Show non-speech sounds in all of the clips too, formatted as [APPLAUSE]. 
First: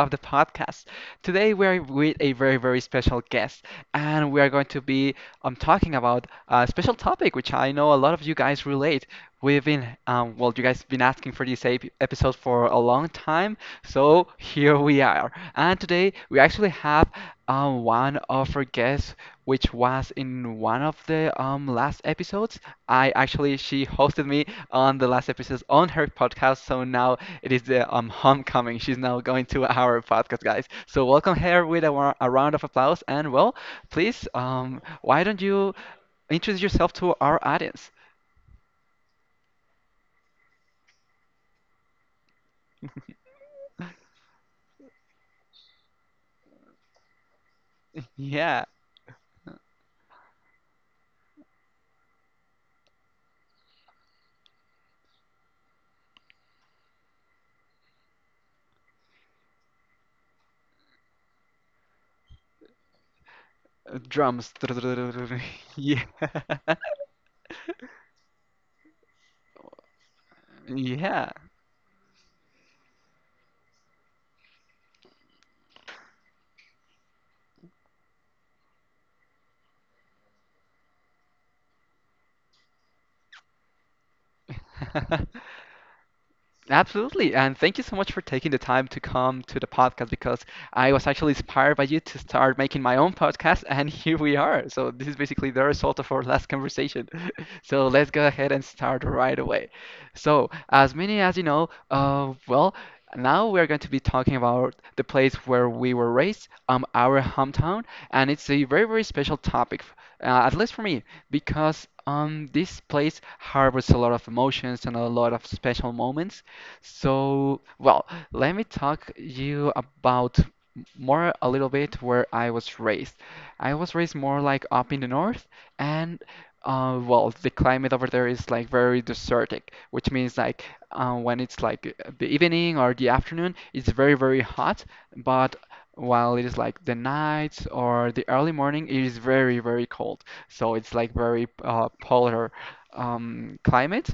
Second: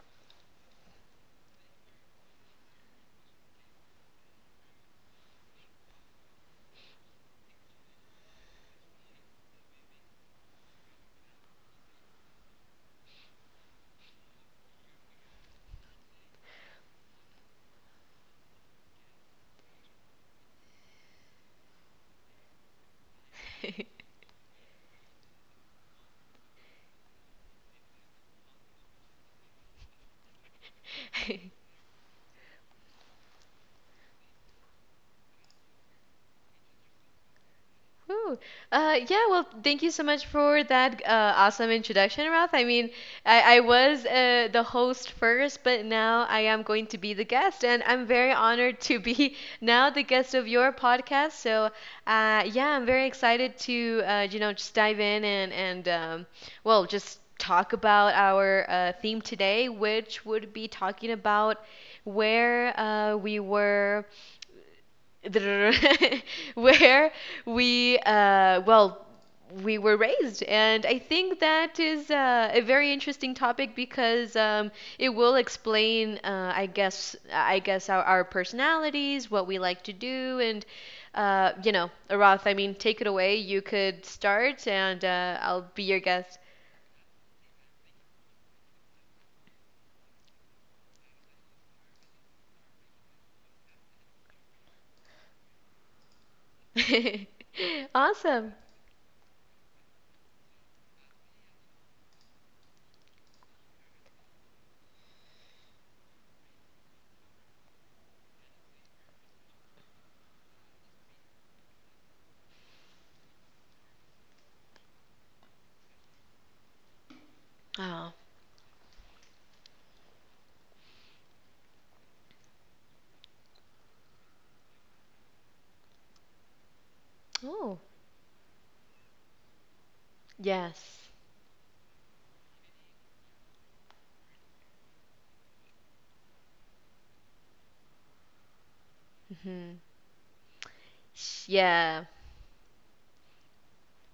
of the podcast. Today, we're with a very, very special guest, and we are going to be talking about a special topic which I know a lot of you guys relate. We've been, you guys have been asking for this episode for a long time, so here we are. And today, we actually have one of our guests, which was in one of the last episodes. I actually, she [LAUGHS] hosted me on the last episode on her podcast, so now it is the homecoming. She's now going to our podcast, guys. So welcome her with a round of applause. And well, please, why don't you introduce yourself to our audience? Whew. Yeah, well, thank you so much for that awesome introduction, Ralph. I mean, I was the host first, but now I am going to be the guest, and I'm very Yeah, honored to be [LAUGHS] now the guest of your podcast. So, yeah, I'm very excited to, just dive in and well, just talk about our theme today, which would be talking about where we were. drums. [LAUGHS] Yeah, [LAUGHS] Where we well, we were raised. And I yeah. think that is a very interesting topic, because it will explain I guess, our personalities, what we like to do. And Arath, I mean, take it away. You could start and [LAUGHS] I'll be your guest. Absolutely. And thank you so much for taking the time to come to the podcast because I was actually inspired by you to start making my own podcast. And [LAUGHS] here we are. So, this is basically the result of our last conversation. [LAUGHS] So, [LAUGHS] let's go Awesome. ahead and start right away. So, as many as you know, now we are going to be talking about the place where we were raised, our hometown. And it's a very, very special topic, at least for me, because this place harbors a lot of emotions and a lot of special moments. So, well, Oh. let me talk you about more a little bit where I was raised. I was raised more like up in the north, and the Oh. climate over there is like very desertic, which means like Yes. When it's like the evening or the afternoon, it's very very hot, but while it is like the night or the early morning, it is very Hmm. very cold. So it's like very Yeah. polar climate.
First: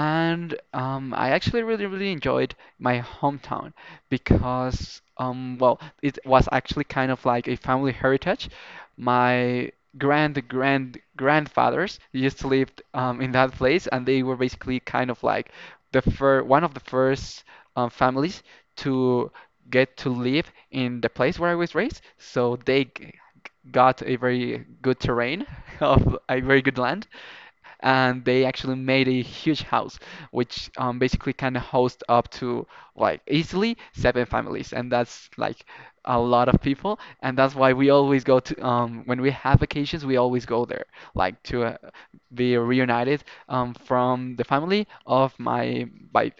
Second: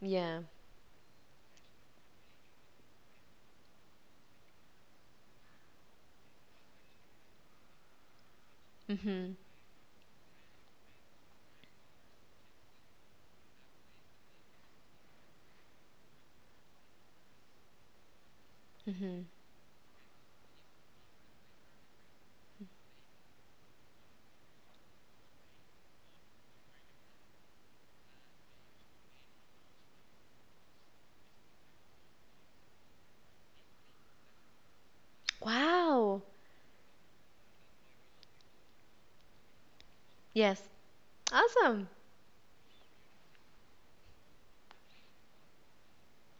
Yeah. I actually really, really enjoyed my hometown because, it was actually kind of like a family heritage. Hmm. My grandfathers used to live in that place, and they were basically kind of like the fir one of the first families Hmm. to get to live in the place where I was raised. So got a very good terrain [LAUGHS] of a very good land, and they actually made a huge house which basically can host up to like easily seven families. And that's like a Wow. lot of people, and that's why we always go to, when we have vacations we always go Yes. there like to Awesome. be reunited from the family of my by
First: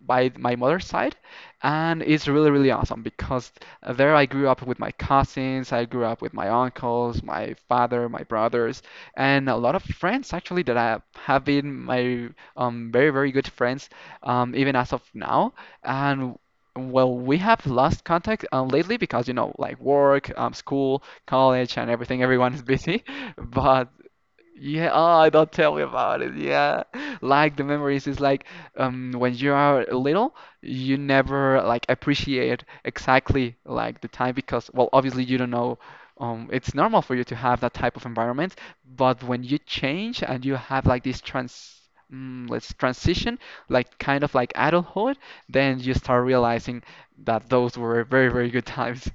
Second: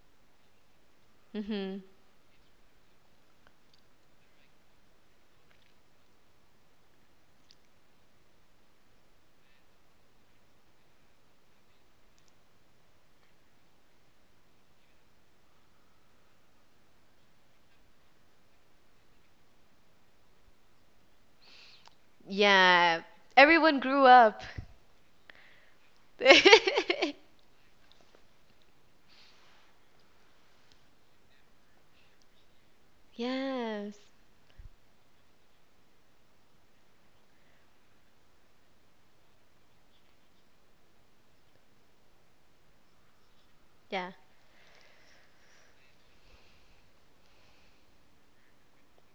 by my mother's side. Hmm. And it's really really awesome because there I grew up with my cousins, I grew up with my uncles, my father, my brothers, and a lot of friends actually that I have been my very, very good friends even as of now. And well, we have lost contact lately because, you know, like work, school, college, and everything, everyone is Yeah. busy. [LAUGHS] Everyone But grew up. yeah, oh, don't tell me about it. Yeah. [LAUGHS] Like the memories is like when you are little, you never like appreciate exactly Yes. like the time because well, obviously you don't know, it's normal for you to have that type of environment, but when you change and you have like this let's transition, like Yeah. kind of like adulthood, then you start realizing that those were very, very good times.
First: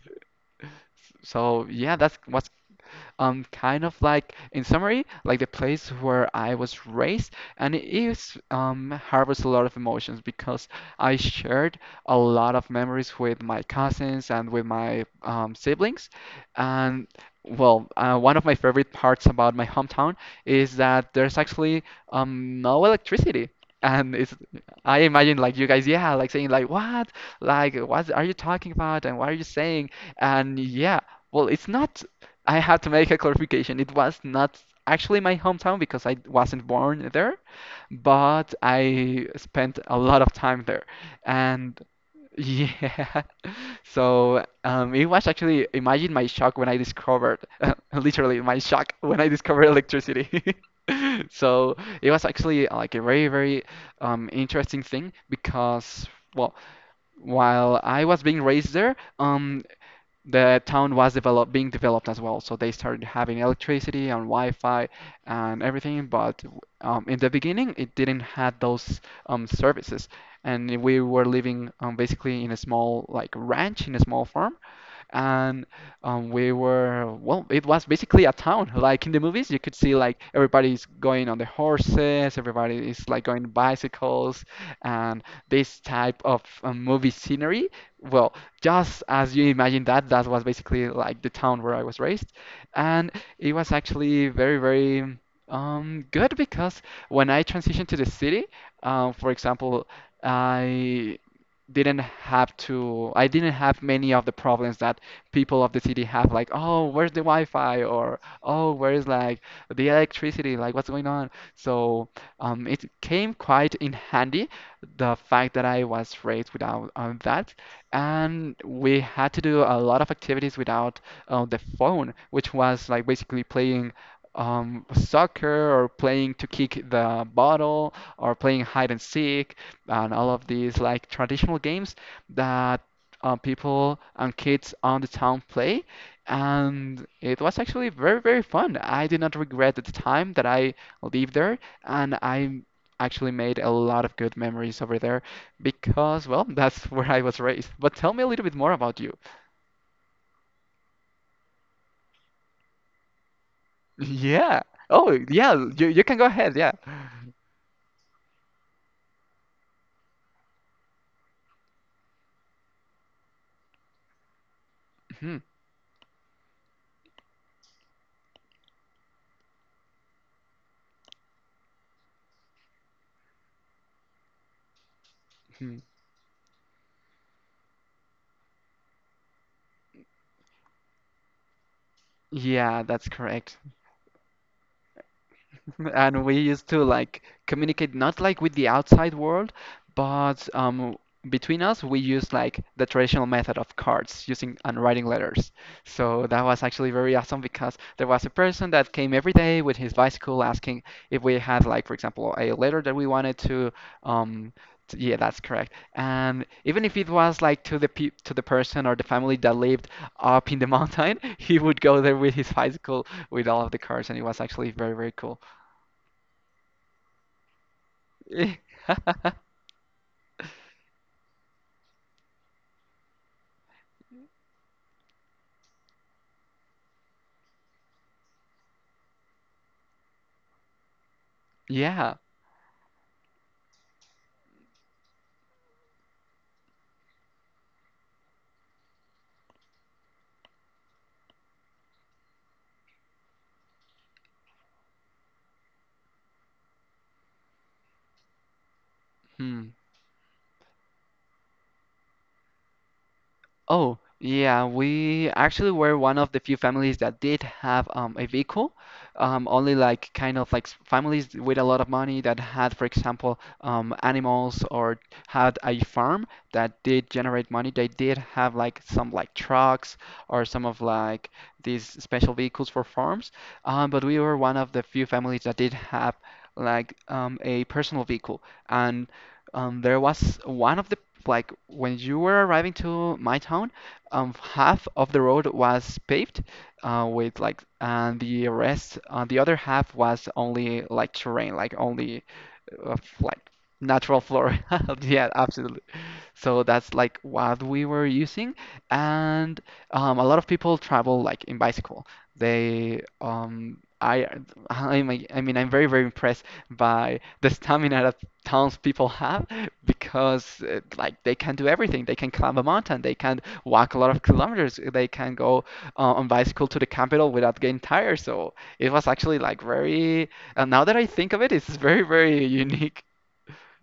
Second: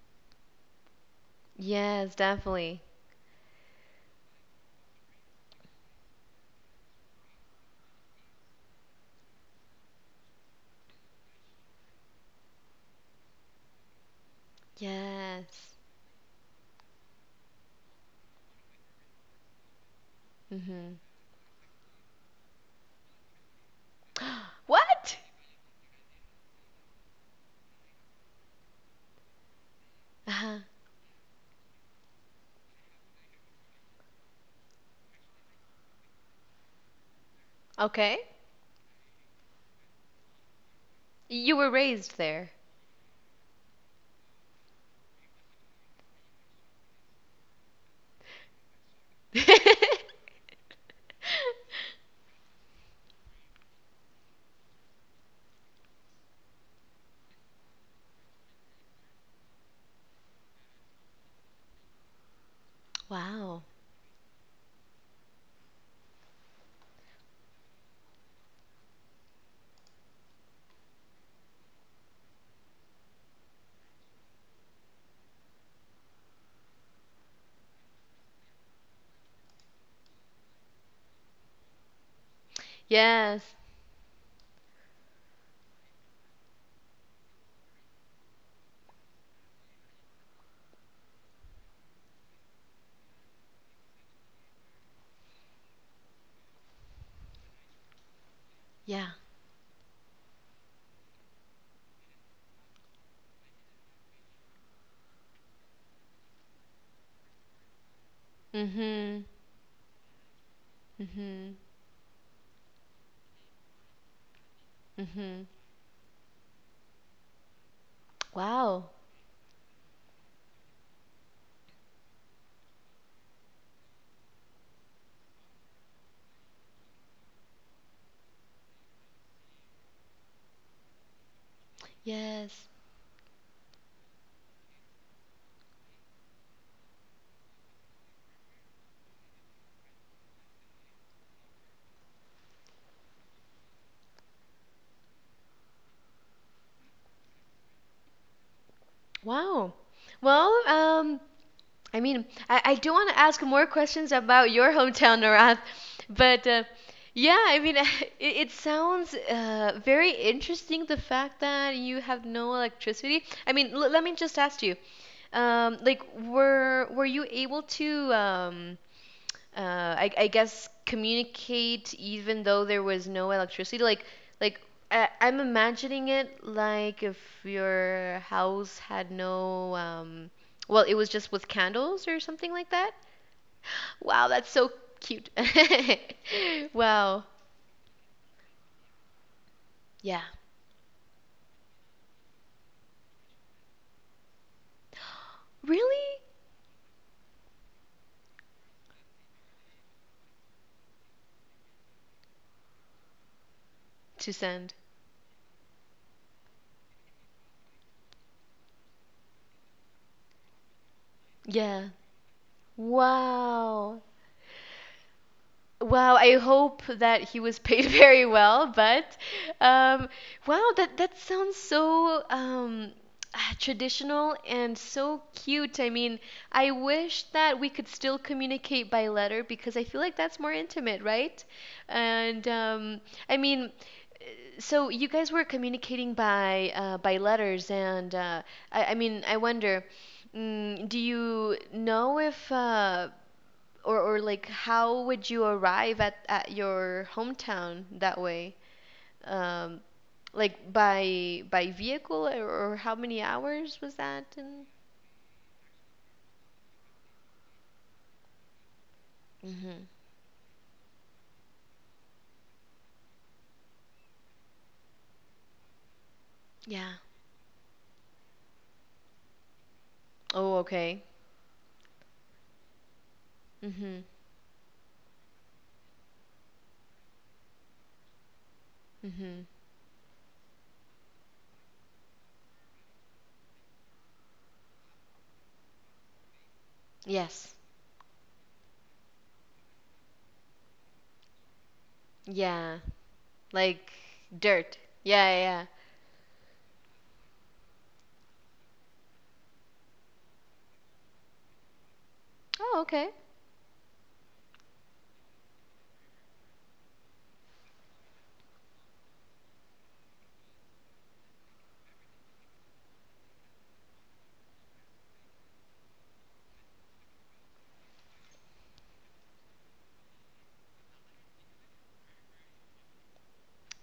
So yeah, Yes, that's what's definitely. Kind of like in summary, like the place where I was raised. And it is harbours a lot of emotions because I shared a lot of memories with my cousins and with my Yes. siblings. And well, one of my favorite parts about my hometown is Hmm. that there's actually no electricity. And it's, I What? imagine like you guys, yeah, like saying like what, like what are you talking about and what are you saying. Uh-huh. And yeah, well, it's not, I have to make a clarification. It was not actually my hometown because I wasn't born there, Okay. but I spent a lot of time there. You were And raised there. yeah, [LAUGHS] so it was actually, imagine my shock when I discovered, [LAUGHS] literally my shock when I discovered [LAUGHS] electricity. [LAUGHS] [LAUGHS] So it was actually like a very, very interesting thing because, well, while I was being raised there, the town was develop being developed as well, so they started having Wow. electricity and Wi-Fi and everything. But in the beginning, it didn't have those services, and we were living basically in a small like ranch, in a small farm. And we were, well, it was basically a town like in the movies. You could see like everybody's going on the horses, everybody is like going Yes. bicycles and this type of movie scenery. Well, just as you imagine that, that was basically like the town where I was raised. And it was actually very very good because when I transitioned to the city, Yeah. For example, I didn't have to I didn't have many of the problems that people of the city have, like, oh, where's the Wi-Fi? Or oh, where's Mm-hmm. like the electricity? Like what's going on? Mm-hmm. So it came quite in handy, the Mm-hmm. fact that I was raised without that. And Wow. we had to do a lot of activities without the phone, which was like basically playing soccer, or playing to kick the bottle, or playing hide and seek, and all of these like traditional games Yes. that people and kids on the town play, and it was actually very, very fun. I did not regret the time that I lived there, and I actually made a lot of good memories over there because, well, [LAUGHS] that's where I was raised. But tell me a little bit more about you. Wow. Well, I mean, I do want to ask more questions about Yeah. your Oh, hometown, yeah, Narath, you can go but ahead. Yeah. yeah, I mean, [LAUGHS] it sounds very interesting, the fact that you have no electricity. I mean, l let me just ask you, Mhm, like, were you able to um, I guess, communicate even though there was no electricity, like I, I'm mhm. imagining it like if your house had no well, it was just with candles or something like Yeah, that. that's correct. [GASPS] Wow, that's so cute. [LAUGHS] And we used [LAUGHS] to like Wow. communicate not like with the outside world, Yeah. but between us, we used like the traditional method of cards using and writing letters. Really. So that was actually very awesome because there was a person that came every day with his bicycle asking if we had like, for example, a letter that we wanted to, To um, send. Yeah, that's correct. And even if it was like to the pe to the person or the family that lived up in the mountain, [LAUGHS] he would Yeah. go there with his bicycle with all of the Wow. cards, and it was actually very, very cool. Well, I hope that he was paid [LAUGHS] very well. but [LAUGHS] um, wow, that that sounds so [SIGHS] ah, traditional and so cute. I mean, I wish that we could still communicate by letter, because I feel like that's more intimate, right? Yeah. And I mean, so you guys were communicating by letters, and I mean, I wonder, mm, do you know if or like how would you arrive at your hometown that way? Hmm. Um, like by vehicle, or how many hours was Oh, that? yeah, And we actually were one of the few families that did have a vehicle. Only hmm. like kind of like families with a lot of money that had, for example, animals or had a farm that Yeah. did generate money. They did have like some like trucks or Oh, some of okay. like these special vehicles for farms. But Mhm. we were one of the few families that did have like a personal vehicle. And Mhm. There was one of the, like, when you were arriving to my town, half of the road was paved, with Yes. like, and the rest, the other half was only like terrain, like only Yeah. Like Like natural floor. dirt. [LAUGHS] Yeah, Yeah, yeah, yeah. absolutely. So that's like what we were using, and a lot of people travel like in bicycle. Oh, They okay. I I'm, I mean I'm very very impressed by the stamina that townspeople have because like they can do everything. They can climb a mountain. They can walk a lot of kilometers. They can go on bicycle to the capital without getting tired. So it was actually like very. And now that I think of it, it's very very unique.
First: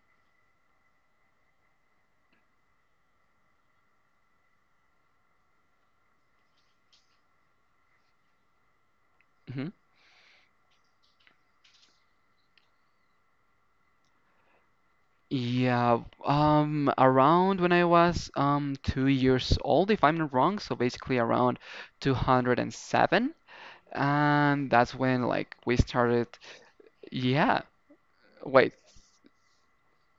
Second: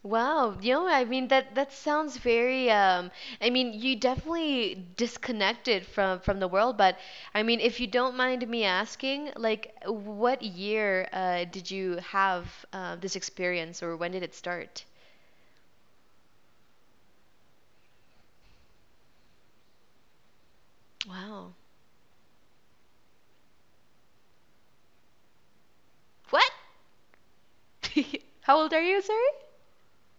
Wow, you know, I mean that that sounds very um, I mean you definitely disconnected from the world, but I mean, if you don't mind me asking, Mm-hmm. like, what year did you have this experience, or when did it start? Yeah, around when I was 2 years old, if I'm not wrong, so basically Wow. around 207, and that's when like we started. What? Yeah, [LAUGHS] How old wait, are you, sorry?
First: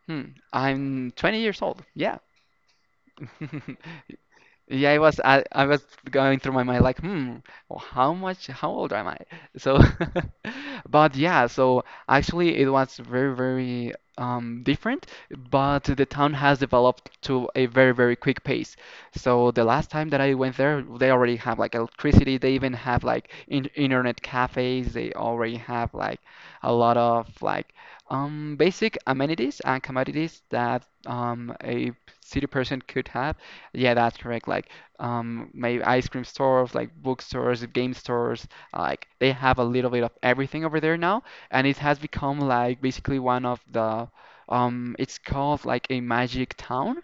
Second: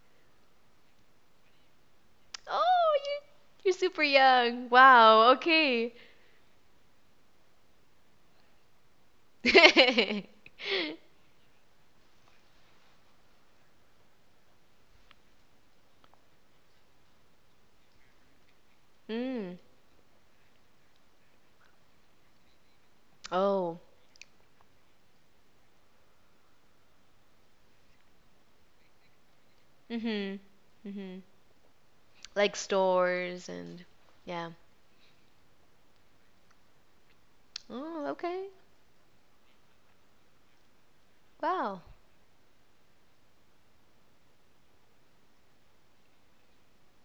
hmm, I'm 20 years old. Yeah. Oh, you you're [LAUGHS] super young. Yeah, Wow, I was okay. going through my mind like, hmm, how old am I? So, [LAUGHS] [LAUGHS] but yeah, so actually it was very, very different, but the town has developed to a very, very quick pace. So Mm. the last time that I went there, they already have like electricity, they even have like in Oh. internet cafes, they already have like a lot of like basic amenities and Mm-hmm. commodities that Mm-hmm. A city Like person could have. stores and Yeah, that's correct. yeah. Like, maybe ice cream stores, like bookstores, game Oh, stores, okay. like they have a little bit of everything over there now, and it Wow. has become like basically one of the, it's called like a magic town,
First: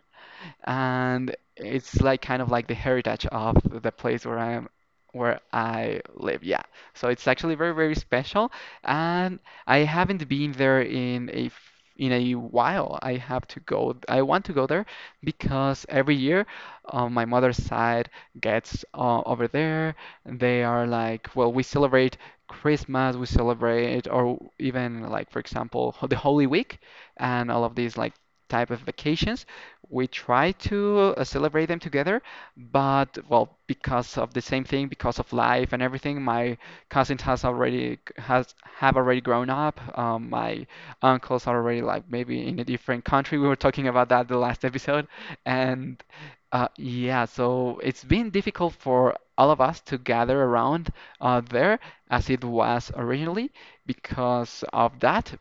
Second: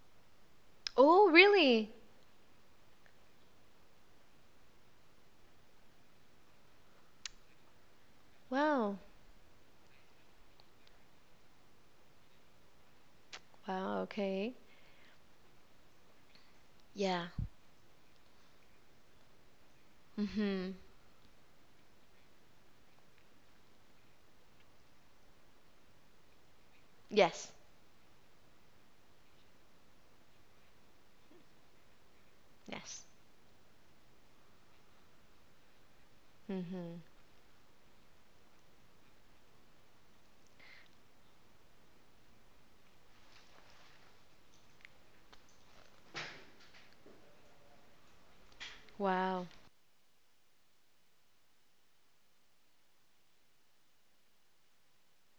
Oh, and really? it's like kind of like the heritage of the place where I am, where I live. Yeah, so it's actually very, very special, Wow. and I haven't been there in a while. I have to go. Wow, I want to okay. go there because every year, my Yeah. mother's side gets over there. They Mm-hmm. are like, well, we celebrate Christmas, we celebrate, or even like for example, the Holy Week, and Yes. all of these like type of vacations we try to celebrate them together, Yes. but well, because of the same thing, because of life and everything, my Mm-hmm. cousins has already has have already grown up. My uncles are already like maybe in a different country. We were talking about that the last [LAUGHS] episode, and yeah, so it's been difficult for Wow. all of us to gather around there as it was originally because of that.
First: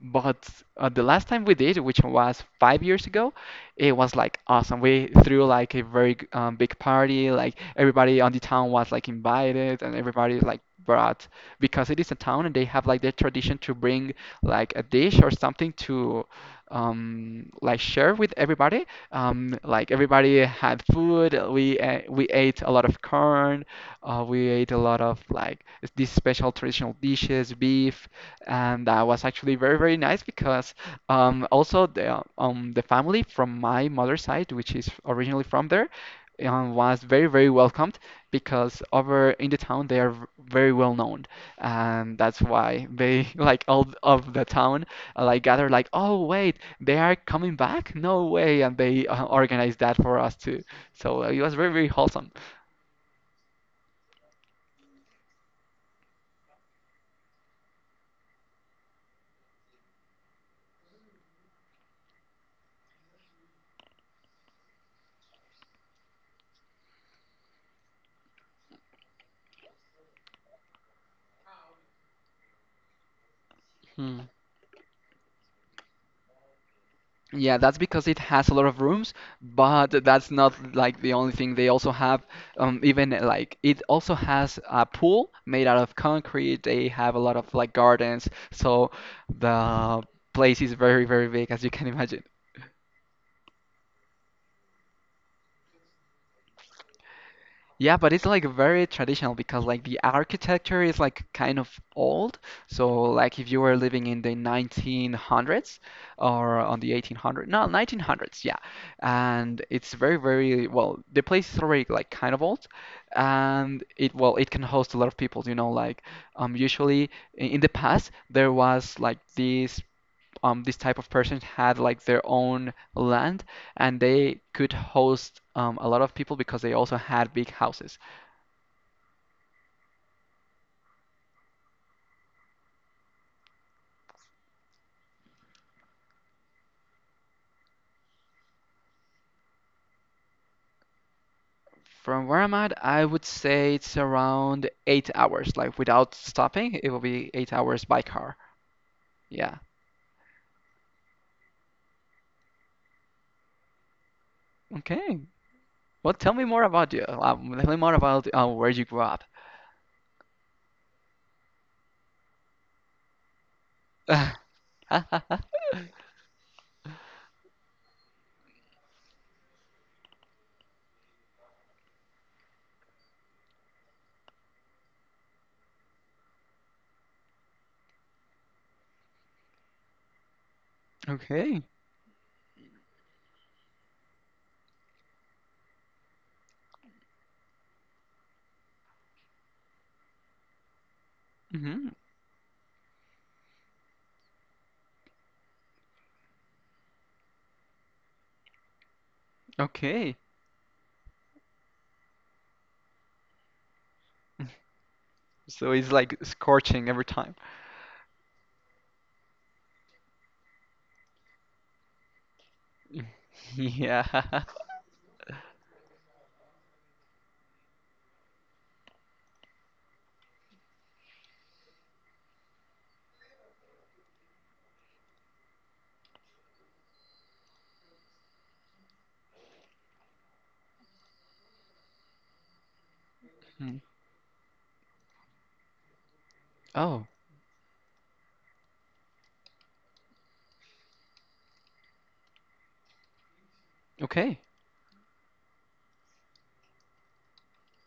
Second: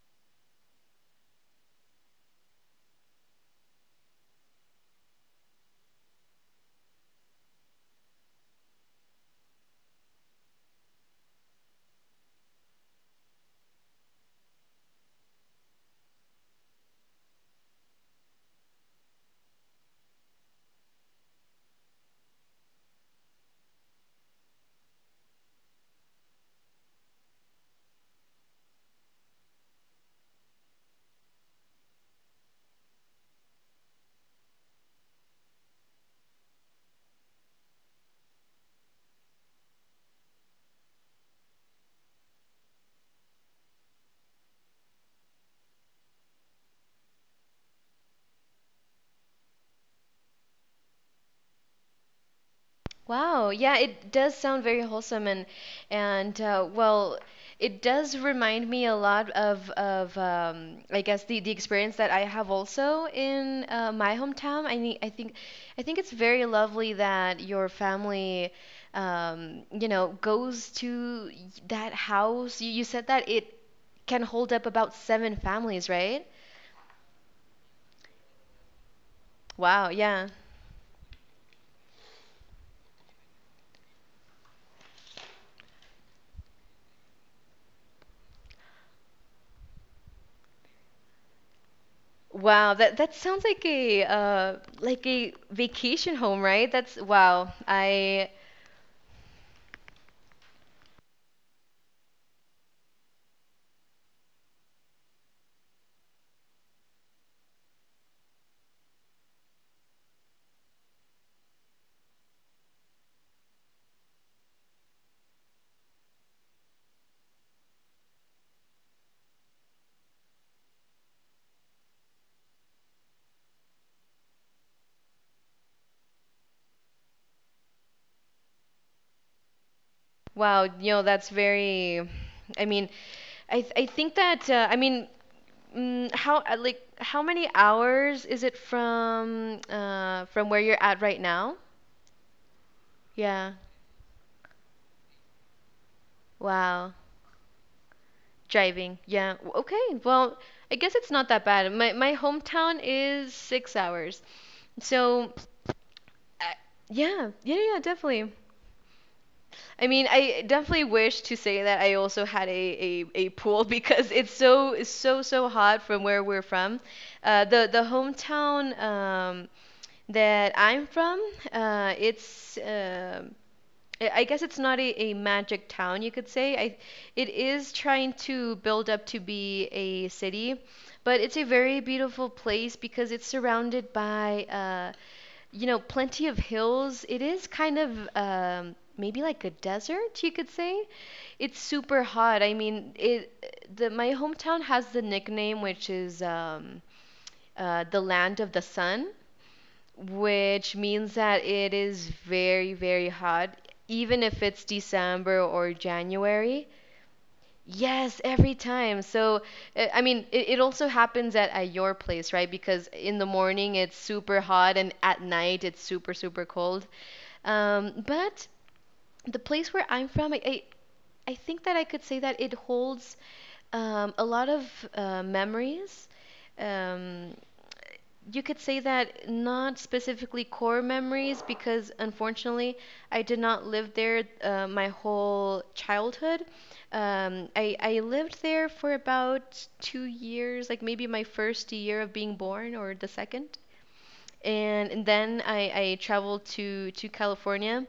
But the last time we did, which was 5 years ago, it was like awesome. We threw like a very big party. Like everybody on the town was like invited, and everybody like brought because it is a town and they have like their tradition to bring like a dish or something to like share with everybody like everybody had food we we ate a lot of corn we ate a lot of like these special traditional dishes beef and that was actually very very nice because also, the family from my mother's side, which is originally from there, was very, very welcomed because over in the town they are very well known, and that's why they [LAUGHS] like all of the town like gather like, oh wait, they are coming back? No way! And they organized that for us too. So it was very, very wholesome. Wow. Yeah, it does sound very wholesome. And well, it does remind me a lot of I guess the experience that I have also in my hometown. I think it's very lovely that your family you know, goes to that house. You said that it can hold up about seven families, right? Yeah, that's because it has a lot of rooms, but Wow. Yeah. that's not like the only thing. They also have, even like it also has a pool made out of concrete. They have a lot of like gardens, so the place is very, very big, as you can imagine. Wow, that that sounds like a vacation home, right? That's wow. Yeah, but it's I like very traditional because like the architecture is like kind of old. So like if you were living in the 1900s or on the 1800s, no, 1900s, yeah. And it's very, very well, the place is already like kind of old, and it well, it can host a lot of people. Like usually in the past there was like these this type of person had like their own land and they could host a lot of people because they also had big houses. wow, you know, that's very I mean, I think that I mean, mm, how like how many hours is it from where you're at right now? From where I'm at, I would Yeah. say it's around 8 hours, like without stopping, it Wow. will be 8 hours by car. Driving. Yeah. W- Yeah. Okay. Well, I guess it's not that bad. My hometown is 6 hours. Okay. So, Well, tell me uh, more about you. yeah. Yeah, Tell me yeah, more about definitely. Where you grew up. I mean, I definitely wish to say that I also had a pool [LAUGHS] because it's it's so [LAUGHS] hot from where we're from. The hometown that I'm from, it's um, I guess it's not a, a magic town, you could say. I it is trying to build up to be a city, but it's a Okay. very beautiful place because it's surrounded by you know, plenty of hills. It is kind of maybe like a desert, you could say. It's Hmm. super hot. I mean, it the my hometown has the nickname, which is the land of the sun, Okay. which means that it is very, very hot, even if it's [LAUGHS] December So or it's like January. scorching every time. Yes, every time. So, I mean, it also happens at your place, right? Because [LAUGHS] in the morning it's Yeah. super [LAUGHS] hot, and at night it's super, super cold. But the place where I'm from, I think that I could say that it holds a lot of memories. Um, you could say that not specifically core memories, because unfortunately I did not Mm. live there my whole childhood. Oh, I lived there for about 2 years, like maybe my first year of being born or the second. okay. And then I traveled to California,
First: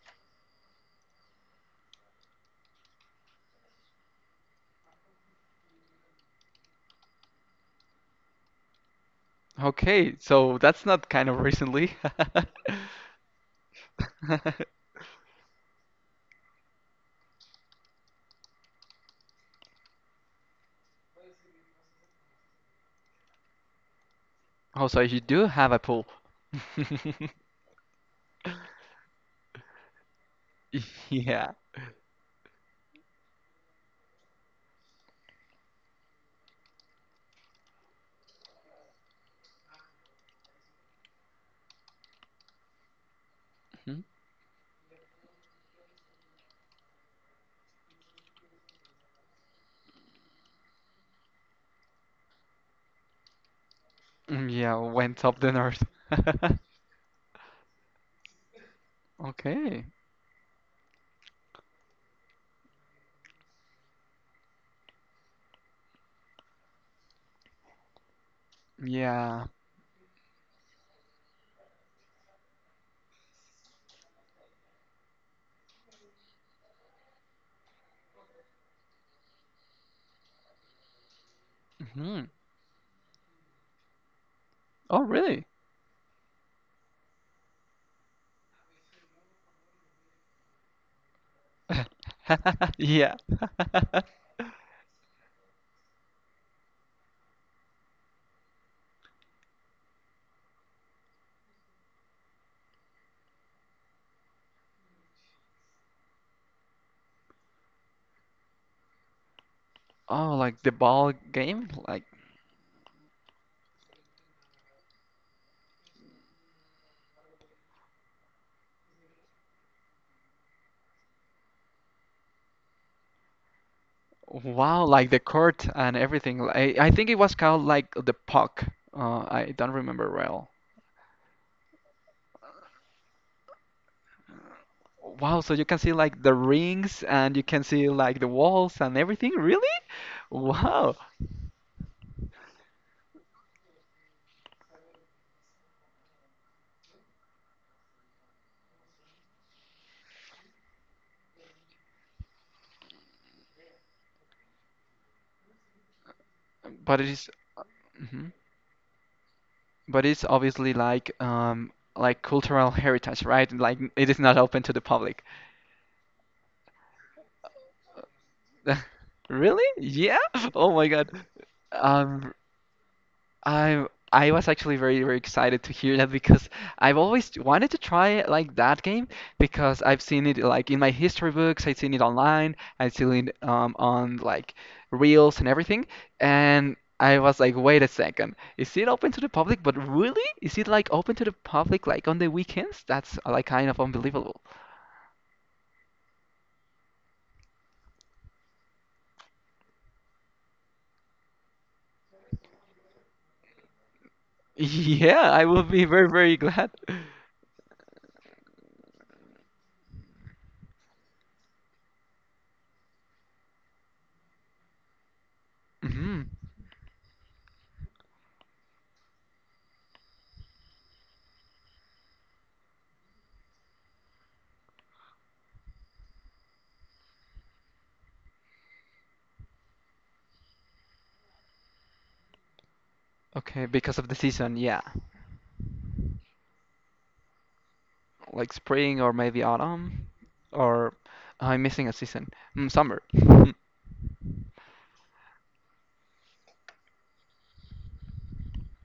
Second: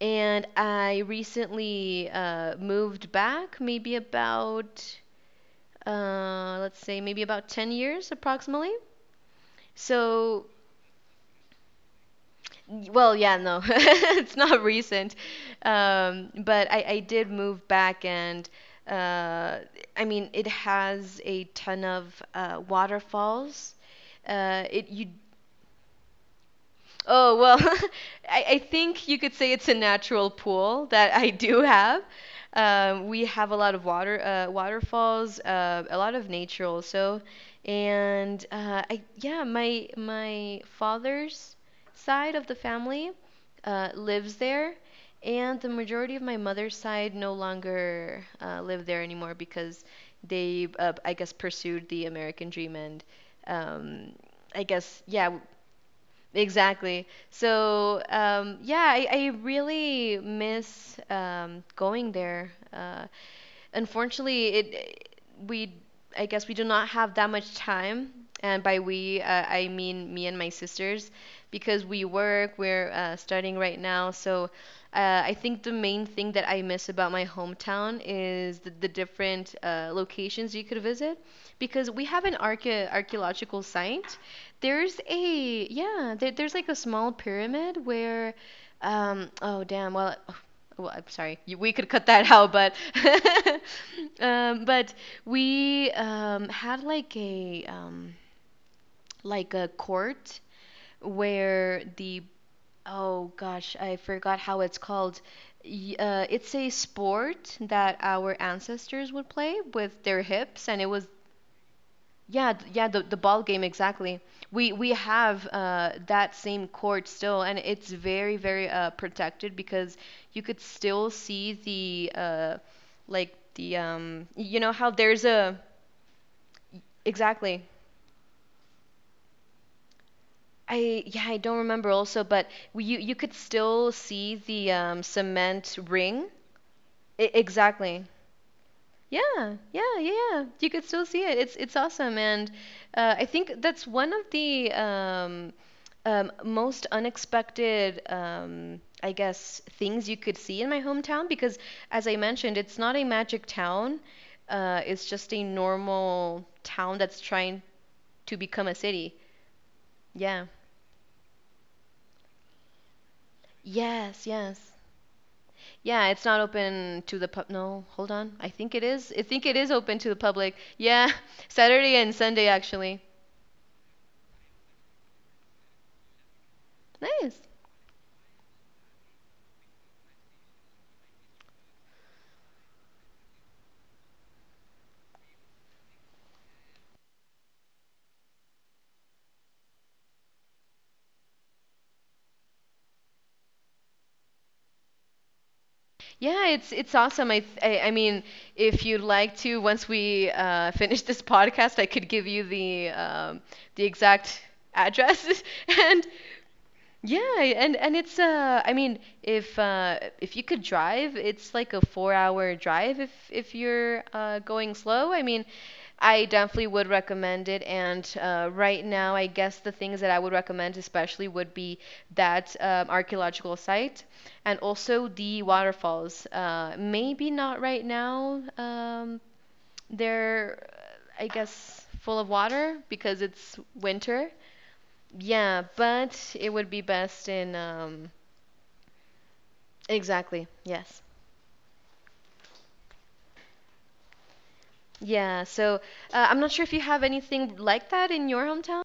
and I recently moved back, maybe about, let's say, maybe about 10 years approximately. Okay. So, So that's not kind of recently. [LAUGHS] [LAUGHS] well, yeah, no, [LAUGHS] it's not recent. But I did move back, and uh, I mean, it has a ton of waterfalls. Oh, It so you you do have a pool. Oh, well, [LAUGHS] I [LAUGHS] think you could say it's a natural pool [LAUGHS] that I Yeah. do have. We have a lot of water, waterfalls, a lot of nature also, and I yeah, my father's side of the family Mhm. lives there, and the majority of my mother's side no longer live there anymore, because they, I guess, pursued the American dream and um, I Yeah, guess went yeah. up the north. [LAUGHS] Exactly. So, yeah, I Okay. really miss going there. Unfortunately, it we I guess we do not have that much time, and by we Yeah. I mean me and my sisters, because we work, we're studying right now. So I think the main thing that I miss about my hometown is the different locations you could visit, because we have Hmm. an archaeological site. There's Oh, really? a yeah, there's like a small pyramid where. Oh damn, well, well, I'm sorry, you- we could cut that out, but [LAUGHS] Yeah. [LAUGHS] [LAUGHS] But we had like a court where the oh gosh, I forgot how it's called. It's a sport that our ancestors would play with their Oh, like hips, the and it was ball game? Like, yeah, yeah, the ball game, exactly. We have that same court still, and it's very very protected because you could still see the like the um, you know wow, how like the there's a court and everything. I think it was called exactly. like the puck. I don't remember well. I yeah, I don't remember also, but you you could still see the Wow, so you cement can see like ring. the rings I, and you can see exactly. like the walls and Yeah, everything? Really? [LAUGHS] Yeah, You could Wow. still see it. It's awesome, and I think that's one of the um, most unexpected, I guess, things you could see in my hometown because, as I mentioned, it's not a magic town. It's just a normal town But it that's is. trying Mm-hmm. to become a city. But it's Yeah. obviously like cultural [LAUGHS] heritage, right? Like it is Yes, not open to yes. the public. Yeah, it's not open to the pub. No, hold on. I think it is. I [LAUGHS] think it Really? is open to the Yeah? [LAUGHS] public. Oh my God. Yeah, [LAUGHS] Saturday and Um Sunday, actually. I I was actually very very excited to hear that because I've always Nice. wanted to try like that game because I've seen it like in my history books, I've seen it online, I've seen it on like reels and everything, and I was like, wait a second, is it open to the public? But really, is it like open to the public like on the weekends? That's like kind of unbelievable. Yeah, it's awesome. I mean, if you'd like to, once we finish this podcast, I could give you the exact [LAUGHS] Yeah, address, I will [LAUGHS] be and very very glad. [LAUGHS] yeah, and it's I mean, if you could drive, it's like a 4-hour drive if you're going slow. I mean, Hmm. I definitely would recommend it. And right now, I guess the things that I would recommend especially would be that archaeological site and also the waterfalls. Uh, maybe not right now. Um, they're I guess full of water because it's Okay, because of the winter, season, yeah. yeah, but it would be best in Like spring or maybe autumn, exactly. or Yes. I'm missing a season. Summer. [LAUGHS] Yeah, so I'm not sure if you have anything like that in your hometown.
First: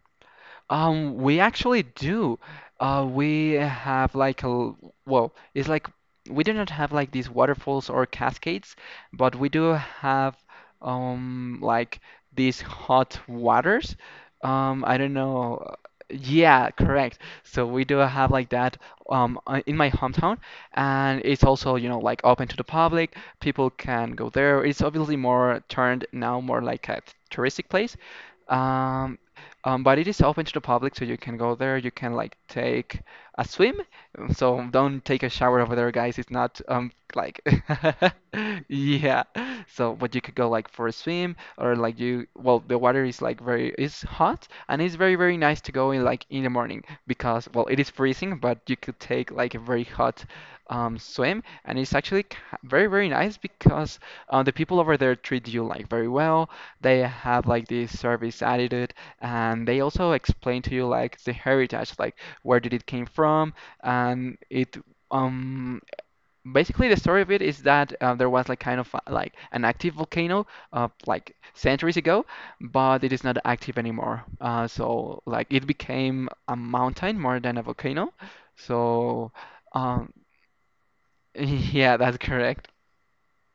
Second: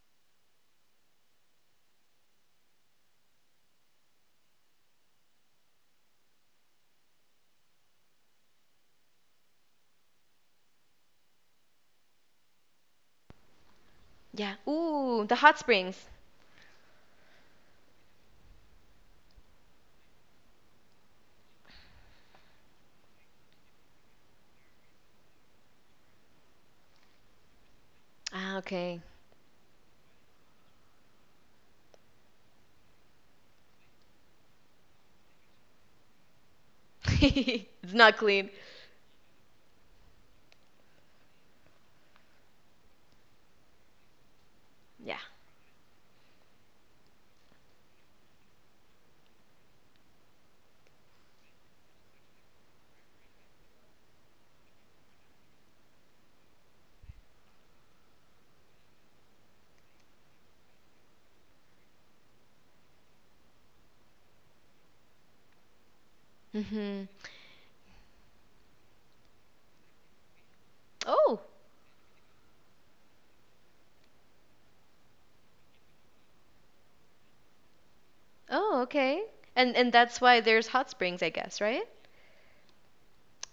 We actually do. We have like well, it's like we do not have like these waterfalls or cascades, but we do have like these hot waters. Yeah. I don't Ooh, the hot know. springs. Yeah, correct. So we do have like that in my hometown, and it's also like open to the public. People can go there. It's obviously more turned now more like a touristic place. Ah, okay. Um, but it is open to the public, so you can go there. You can like take a swim. So don't take a shower over there, guys. It's not [LAUGHS] like It's not clean. [LAUGHS] yeah. So but you could go like for a swim or like you well the water is like very is hot and it's very Yeah. very nice to go in like in the morning because well it is freezing but you could take like a very hot swim and it's actually very very nice because the people over there treat you like very well. They have like this service attitude and they also explain to you like the heritage, like where did it came from, and it um basically the Mhm. story of it is that there was like kind of like an active volcano like Oh. centuries ago, but it is not active anymore. So like it became a mountain more than a volcano. Oh, okay. So And um that's why there's hot springs, I [LAUGHS] guess, right? yeah, that's correct.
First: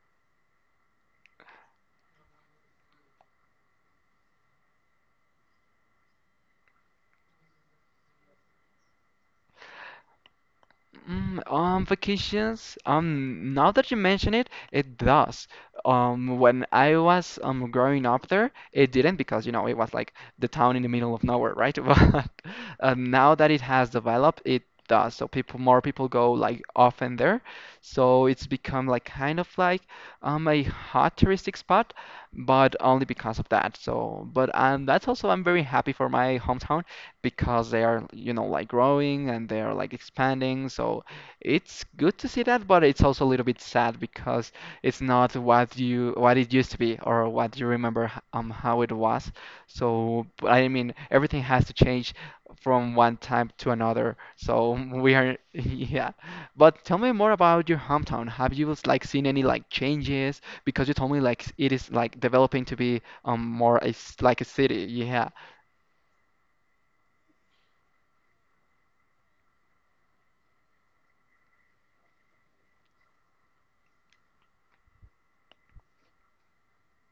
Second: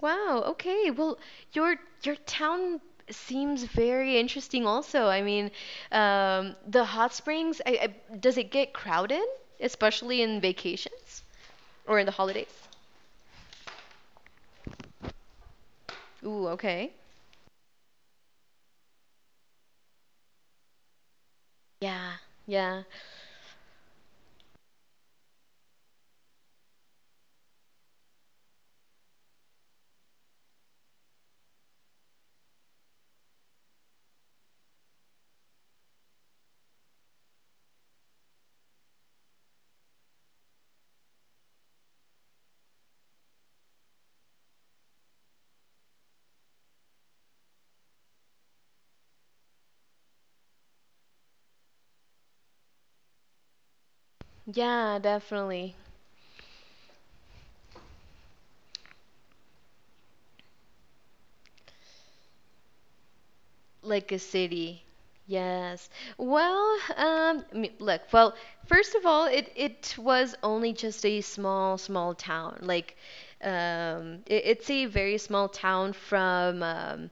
Wow, okay. Well, your your town seems very interesting also. I mean, the hot springs, does it get crowded, especially in vacations Mm, um, or in the holidays? vacations. Now that you mention it, it does. Ooh, When okay. I was growing up there, it didn't because it was like the town in the middle of nowhere, right? [LAUGHS] Yeah, But yeah. Now that it has developed, it does. So people, more people go like often there. So it's become like kind of like a hot touristic spot, but only because of that. So, but that's also I'm very happy for my hometown because they are, like growing and they are like expanding. So it's good to see that, but it's also a little bit sad because it's not what it used to be or what you remember how it was. So but I mean, everything has to change from one time to another. So Yeah, we are, [LAUGHS] definitely. yeah. But tell me more about your hometown. Have you like seen any like changes? Because you told me like it is like developing to be more Like a like a city. city. Yeah. Yes. Well, look, well, first of all, it was only just a small, small town. Like, it, it's a very small town from,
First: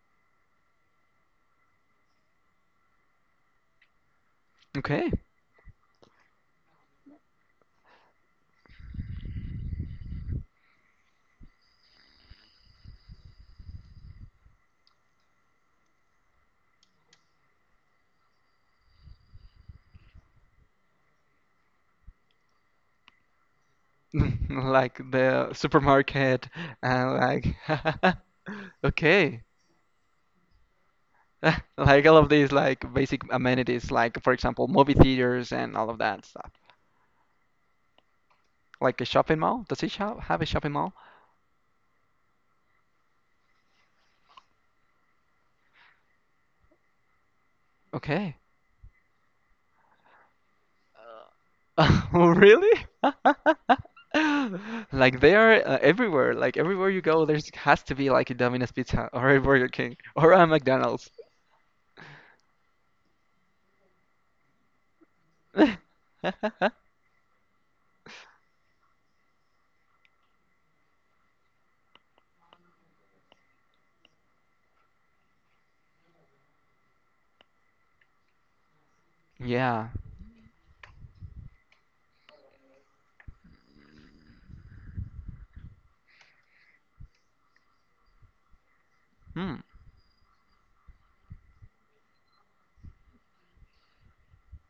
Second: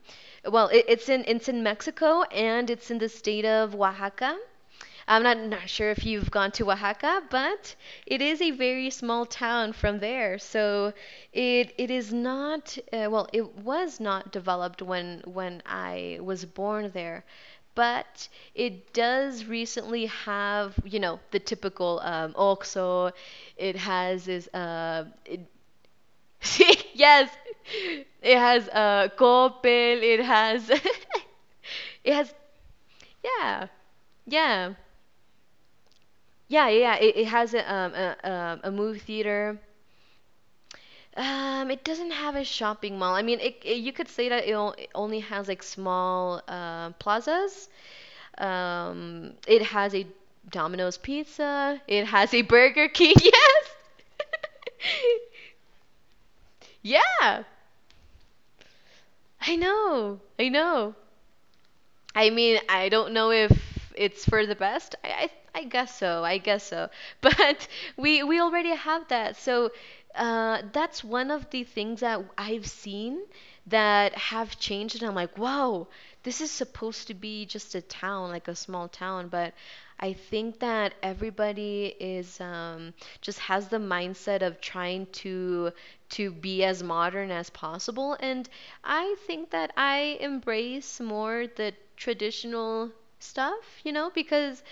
well, it, it's in Mexico, and it's in the state of Oaxaca. Okay. I'm not, not sure if you've gone to Oaxaca, but it is a very small town from there. So it is not well, it was not developed when I was born there, but it does recently have, you know, the typical OXXO. It has this [LAUGHS] Like it, the supermarket [LAUGHS] and Yes. like It has [LAUGHS] okay. Coppel, it has [LAUGHS] [LAUGHS] Like it all of has these like basic yeah. amenities like for example Yeah. movie theaters and all of that stuff. Yeah, yeah, yeah, it has a movie Like a shopping theater. mall? Does it shop have a shopping mall? It doesn't have a shopping mall. I mean, you could say that it only has like small plazas. Okay. [LAUGHS] It has a Domino's Pizza. It has a Really? Burger King. [LAUGHS] Yes. [LAUGHS] Like they are [LAUGHS] everywhere. Like everywhere you go, Yeah, there's has to be like a Domino's Pizza [LAUGHS] or a I Burger King know. or a I know. McDonald's. [LAUGHS] I mean, I don't know if it's for the best. I guess so. I guess so. [LAUGHS] But we already have that. So that's one of the things that I've seen that have changed, and I'm like, wow, this is supposed to be just a town, like a small town, but Yeah. I think that everybody is just has the mindset of trying to be as modern as possible. And I think Hmm. that I embrace more the traditional stuff, you know, because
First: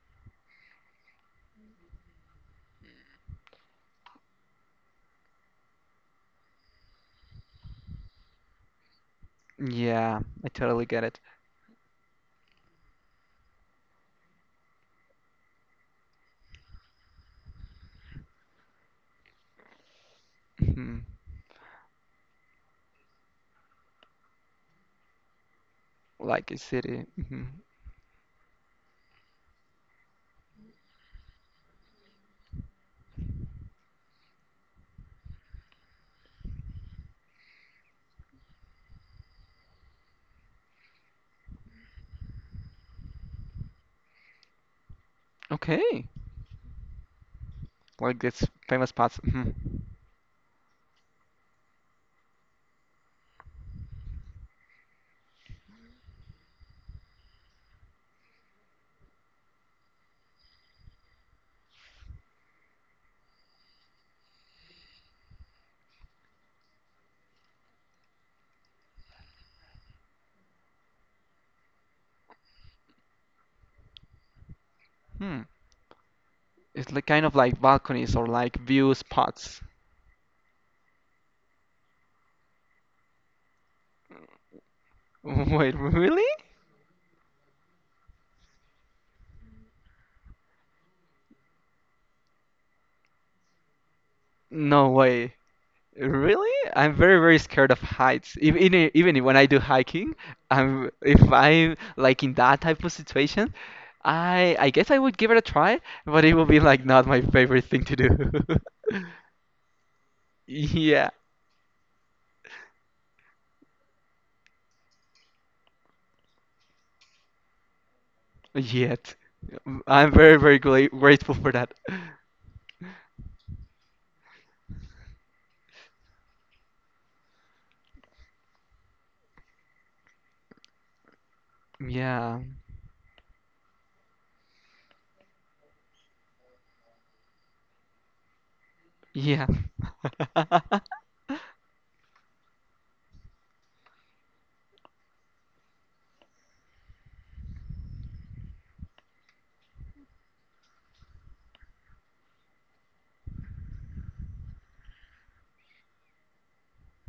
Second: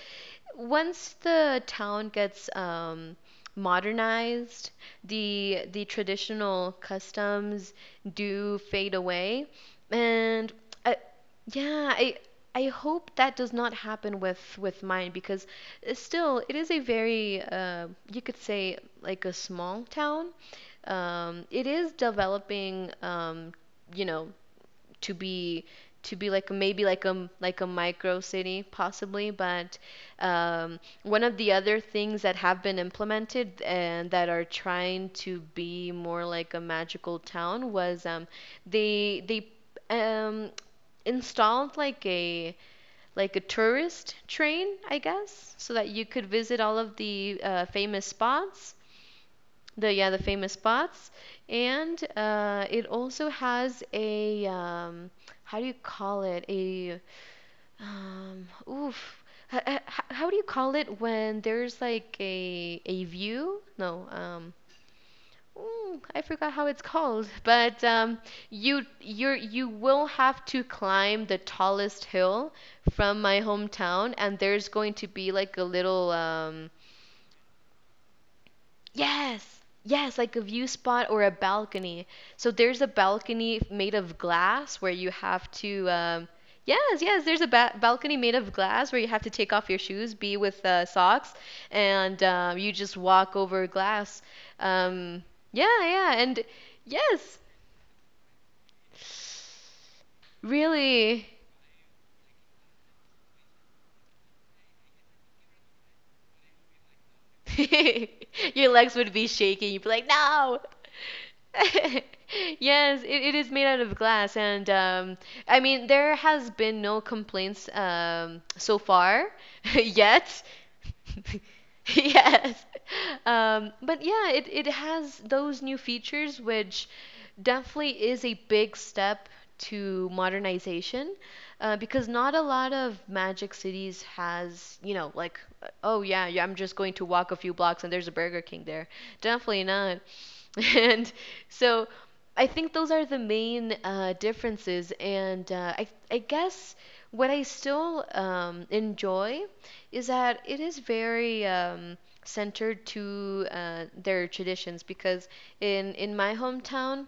once the town gets modernized, the traditional customs do fade away, Yeah, I and totally I, get it. yeah, I hope that does not happen with mine because still it is a very you could say like a small town, Mhm. It is developing, you know, to be to be like Like a maybe like city. a Hmm. Micro city possibly, but one of the other things that have been implemented and that are trying to be more like a magical town was they um, installed like a tourist train, I guess, so that you Okay. could visit all of the famous Like this spots famous spots. Hmm. the yeah the famous spots and it also has a how do you call it a oof h- h- h- how do you call it when there's like a view no I forgot how it's called, [LAUGHS] but you will have to climb the tallest hill from my hometown, and there's going to be Hmm. like a little It's like kind of like balconies or like view Yes, spots. yes, like a view spot or a balcony. So there's a balcony made of glass where you [LAUGHS] have Wait, to, really? Yes, yes, there's a ba balcony made of glass where you have to take off your shoes, be with socks, and you just walk over glass. No Um, way. yeah, yeah, and Really? I'm very, very yes, scared of heights. Even when I do hiking, I'm if really. I'm like in that type of situation, I guess I would give it a try, but it will be like not my [LAUGHS] favorite thing to do. Your [LAUGHS] legs would be shaking. You'd be like, no. Yeah, [LAUGHS] Yes, it is made out of glass, and I mean there has been no complaints so yet. far [LAUGHS] I'm very, yet. very gla grateful [LAUGHS] for that. Yes, but yeah, it has those new features, which definitely is a big step to modernization because not a Yeah. lot of Magic Cities has, you know, like, oh yeah, yeah, I'm just going to walk a few blocks and there's a Burger King there. Yeah. Definitely not. [LAUGHS] [LAUGHS] And so I think those are the main differences. And I guess what I still enjoy is that it is very centered to their traditions because in my hometown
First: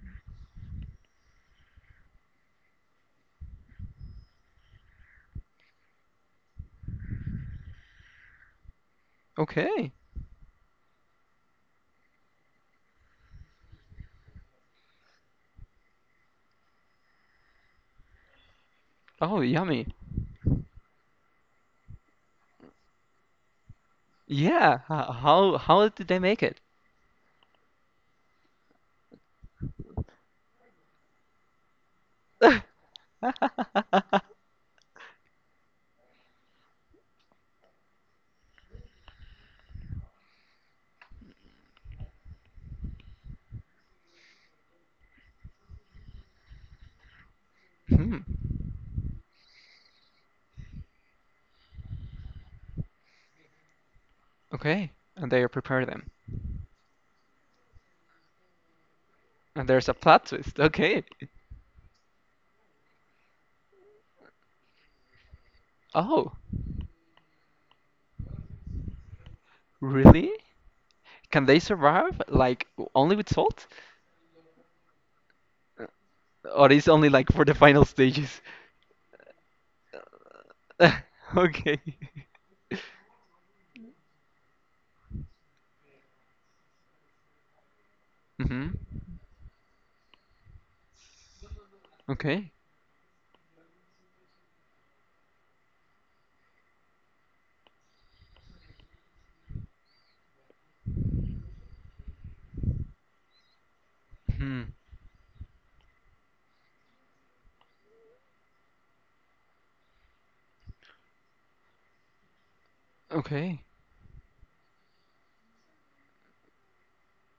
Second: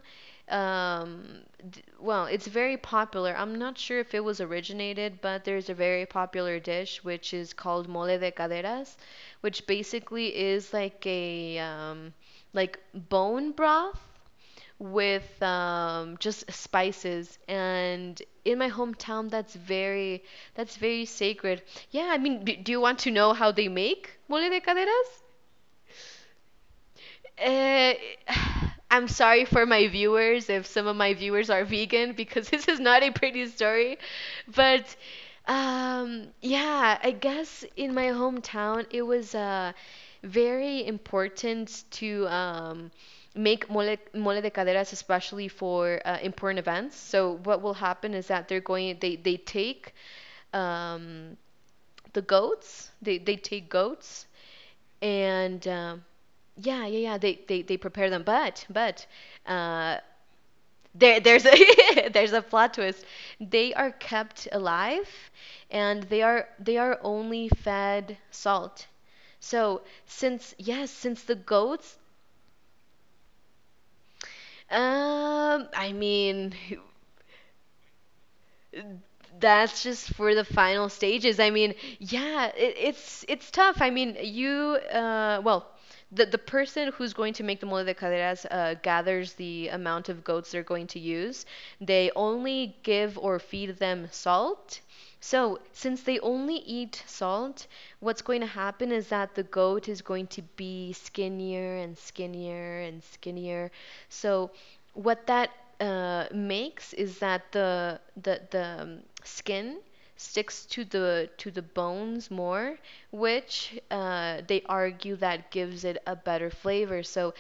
um well it's very popular. I'm not sure if it was originated, but there's a very popular dish which is called mole de caderas, which Okay. basically is like a like bone broth with just spices, and in my hometown Oh, yummy. That's very sacred. Yeah, I mean, do you want to know how they make mole de Yeah. Ho- caderas? How how did they make it? uh, [SIGHS] I'm sorry for my viewers if some of my viewers are vegan, because [LAUGHS] this is not a pretty story. [LAUGHS] But yeah, I guess in my hometown it was very important to make mole, mole de caderas, especially for important events. So what will happen Hmm. is that they take um, the goats, they take goats, Okay. And they and prepare them. yeah, yeah, yeah. They prepare them, but And there's a uh, plot twist. Okay. there there's a [LAUGHS] there's a plot twist. They are kept alive, and Oh, they are only fed salt. So really? since yes, since the Can they goats, survive like only with salt? Uh, I mean, Or is only like for the final stages? that's just for the final [LAUGHS] stages. I mean, Okay. yeah, it's tough. I mean, the person who's going to make the mole de caderas Mm-hmm. gathers the amount of goats they're going to use. They Okay. only give or feed them salt. So, since they only eat salt, what's going to happen is that the goat is going to be skinnier and skinnier and skinnier. So, Hmm. what that makes is that the skin sticks to the bones more, Okay. which they argue that gives it a better flavor. So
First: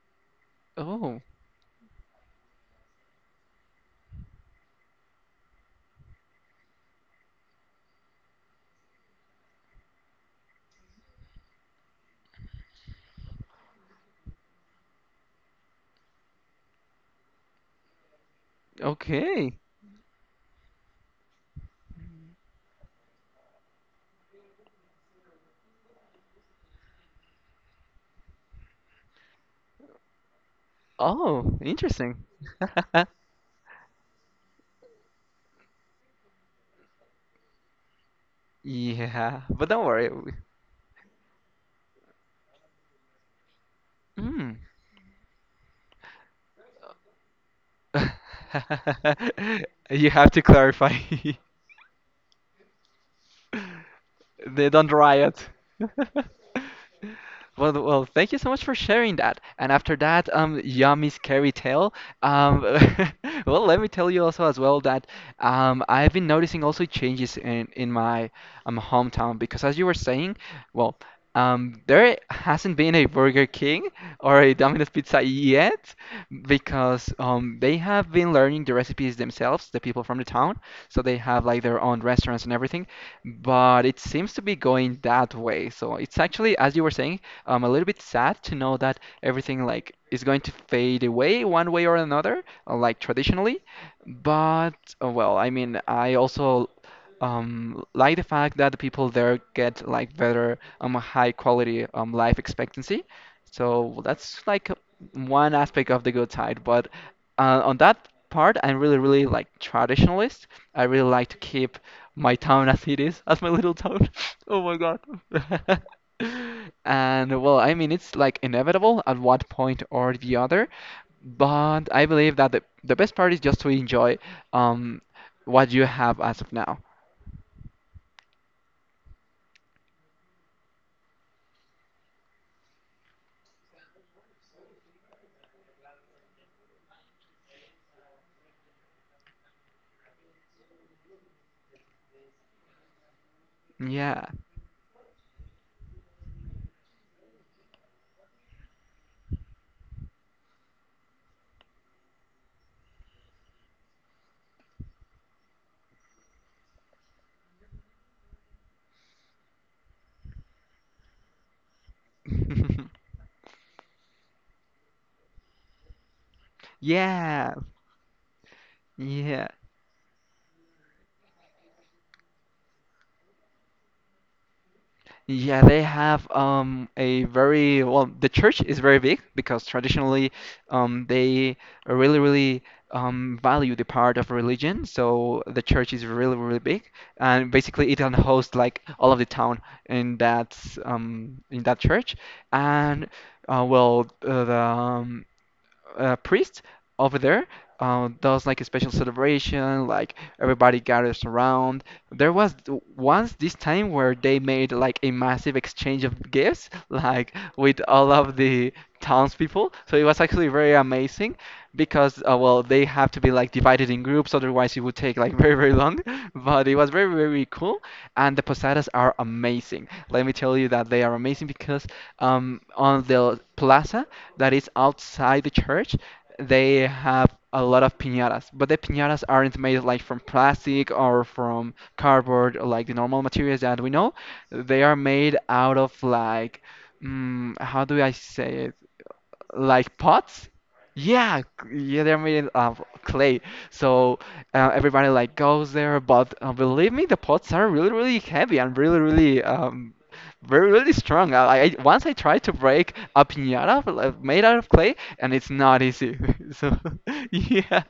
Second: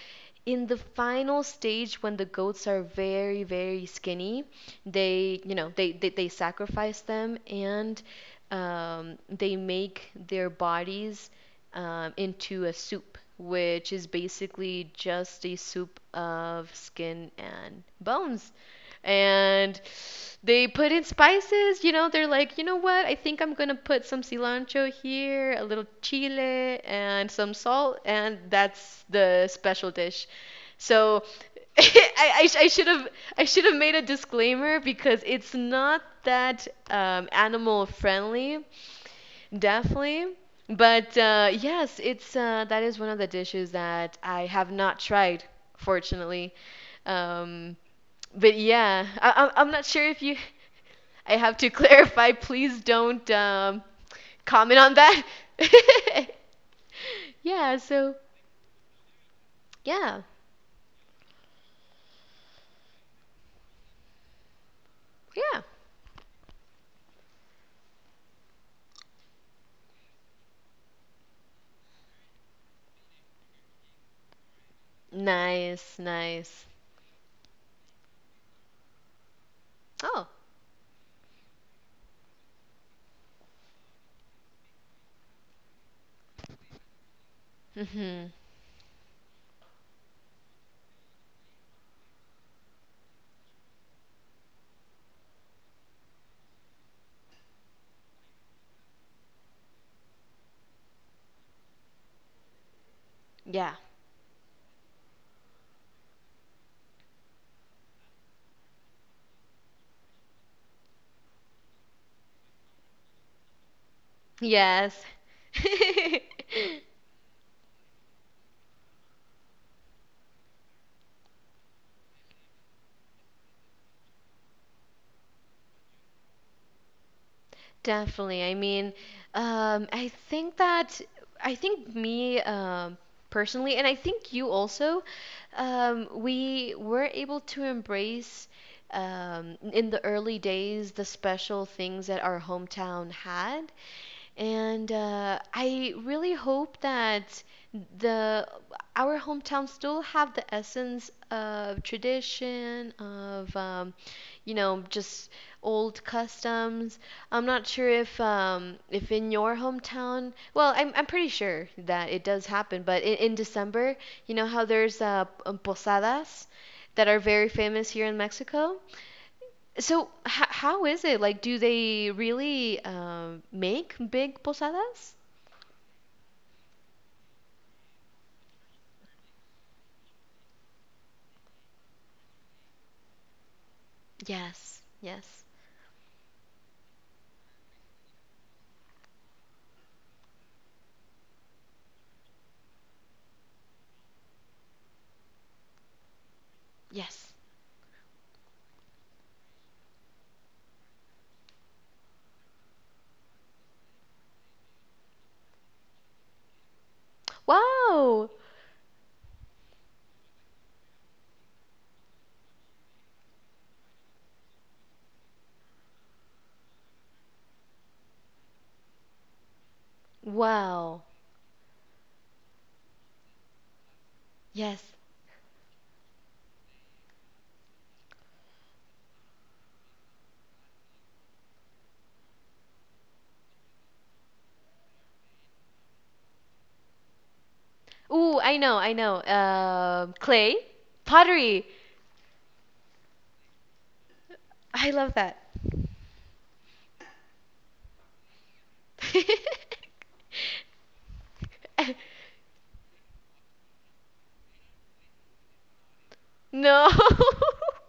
in the Oh, final stage when the goats are very very skinny, they you know they sacrifice them, and they make their bodies into a soup, which is basically just a soup of skin and bones. okay. And they put in spices, you know, they're like, you know what, I think I'm gonna put some cilantro here, a little chile, and some salt, and that's the special dish. So Oh, [LAUGHS] interesting. I, I, sh- [LAUGHS] I should have I should have made a disclaimer because it's not that animal friendly, Yeah, but don't worry. definitely. But yes, it's that is one of the dishes that I Mm. have not tried, fortunately. Um, but yeah, I'm not [LAUGHS] sure You if have you. to clarify. [LAUGHS] I have to [LAUGHS] clarify. Please don't [LAUGHS] They comment don't on that. riot. [LAUGHS] [LAUGHS] Well, Yeah. well, So thank you so much for sharing that. And after yeah, that, yummy scary tale. Um, [LAUGHS] well, let me tell you also as well that yeah. I've been noticing also changes in my hometown because as you were saying, well, there hasn't been a Burger King or a Domino's Pizza yet Nice, nice. because they have been learning the recipes themselves, the people from the Oh. town, so they have like their own restaurants and everything but it seems to be going that way. So it's actually, as you were saying, a little bit Mhm. sad to know that everything like is going to fade away one way or another like traditionally. But well, I mean, I also like the fact that the people there get like better high quality life expectancy. Yeah. So well, that's like one aspect of the good side. But on that part, I'm really, really like traditionalist. I really like to keep my town as it is, as my little town. [LAUGHS] Oh my Yes. God. [LAUGHS] [LAUGHS] And well, I mean, it's like inevitable at one point or the other. But I believe that the best part is just to enjoy um what you have as of now. Definitely. I mean, I think that I think me personally, and I think you also, we were able to embrace in the early days the special things that our hometown had, Yeah. and I really hope that the our hometown still have the essence of tradition of you know just old customs. I'm not sure if in your hometown, well, I'm pretty sure that it does happen, but [LAUGHS] in December, you know how there's posadas that are very Yeah. famous here in Mexico. Yeah. So, how is it? Like, do they really make big posadas? Yeah, they have a very well, the church is very big because traditionally they really, really value the part of Yes, religion. So yes, the church is really, really big, and basically it can host like all of the town in that church. And uh, well, uh, the, um, priest over yes. there does like a special celebration, like everybody gathers around. There was once this time where they made like a massive exchange of gifts, like with all Wow, of the townspeople. So it was actually very amazing because, well, they have to be like divided in groups, otherwise it would take like [LAUGHS] very, very long. [LAUGHS] But it was very, very cool. And the posadas are amazing. Let me tell you that wow, they are amazing because, on the plaza that is yes. outside the church, they have a lot of piñatas, but the piñatas aren't made like from plastic or from cardboard or like the normal materials that we know. They are made out of like, how do I Ooh, say I it? know, I know. Like pots? Clay, Yeah, pottery. Yeah, they're made of clay. So I everybody love like that. goes there, but believe me, the pots are really, really heavy and really, really [LAUGHS] very really strong. I once I tried to break a piñata like, made out of clay, and it's not easy. [LAUGHS] So No. [LAUGHS] [LAUGHS] yeah,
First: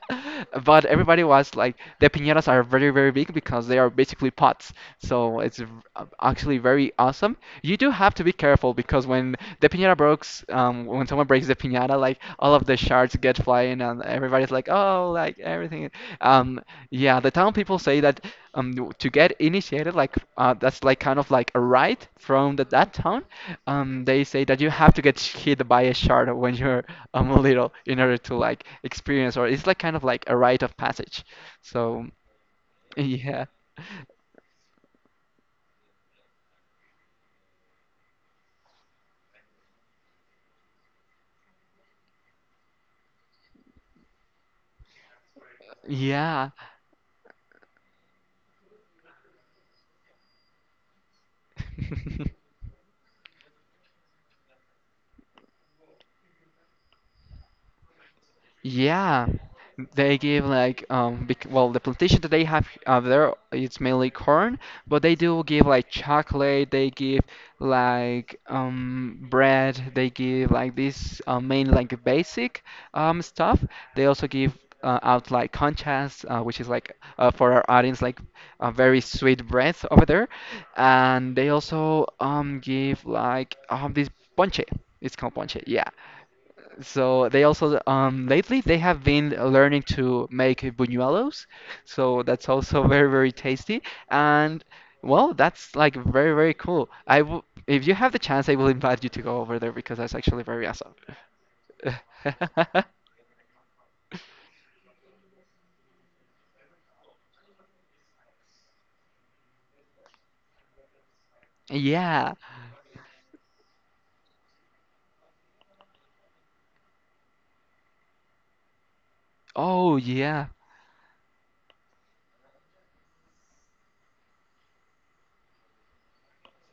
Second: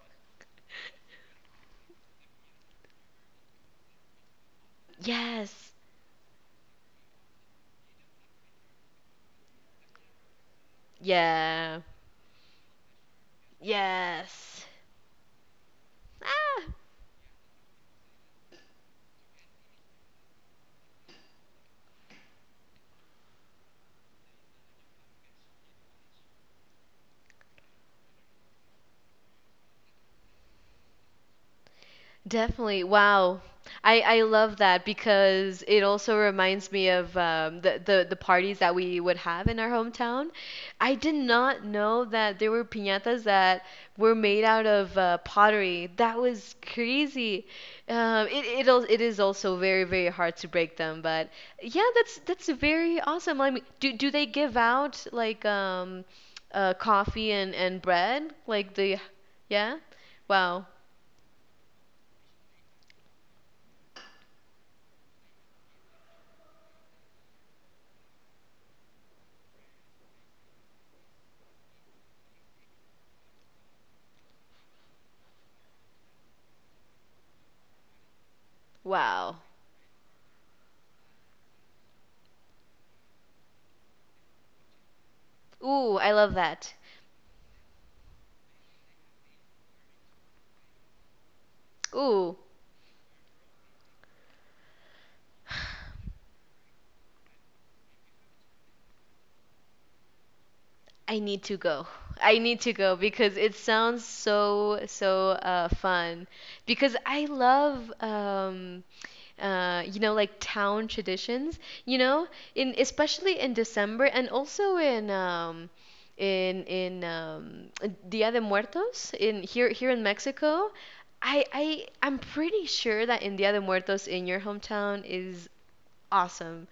but everybody was like the piñatas are very, very big because they are basically pots. So it's v- Yes. uh, actually very awesome. You do have to be careful because when the piñata breaks, when someone breaks the piñata Yeah. Piñata, like all of the shards get flying, and everybody's Yes. like, oh, like everything. Um, Ah. yeah, the town people say that to get initiated, like that's like kind of like a rite from that town. They say that you have to get hit by a shard when you're little in order to like experience, or it's like kind of like a rite of passage. So Definitely. Wow. yeah, I love that because it also reminds me of the parties that we would have in our hometown. I did not know that there were piñatas that were made out of pottery. That yeah. was crazy. It is also very, very hard to break them, but yeah, that's [LAUGHS] very awesome. I mean, do they give out like coffee and bread? Like the, Yeah, yeah? they give Wow. like bec well, the plantation that they have there, it's mainly corn, but they do give like chocolate, they give like bread, they give like this main like basic stuff. They also give out like conchas, which is like for our audience like a very Wow. sweet bread over there, and they also give like this ponche. It's called ponche, yeah. Ooh, I love that. So they also, lately they have been learning to make buñuelos, so Ooh, that's also [LAUGHS] very, very tasty, and well, that's like [SIGHS] very, very cool. I w If you have the chance, I will invite you to go over there because that's actually very awesome. I need to go. I need to [LAUGHS] go because it sounds so so fun. Because I love you know like town traditions. You know, Yeah. in especially in December, and also in in Dia de Muertos in here, here Oh in yeah. Mexico. I'm pretty sure that in Dia de Muertos in your hometown is awesome,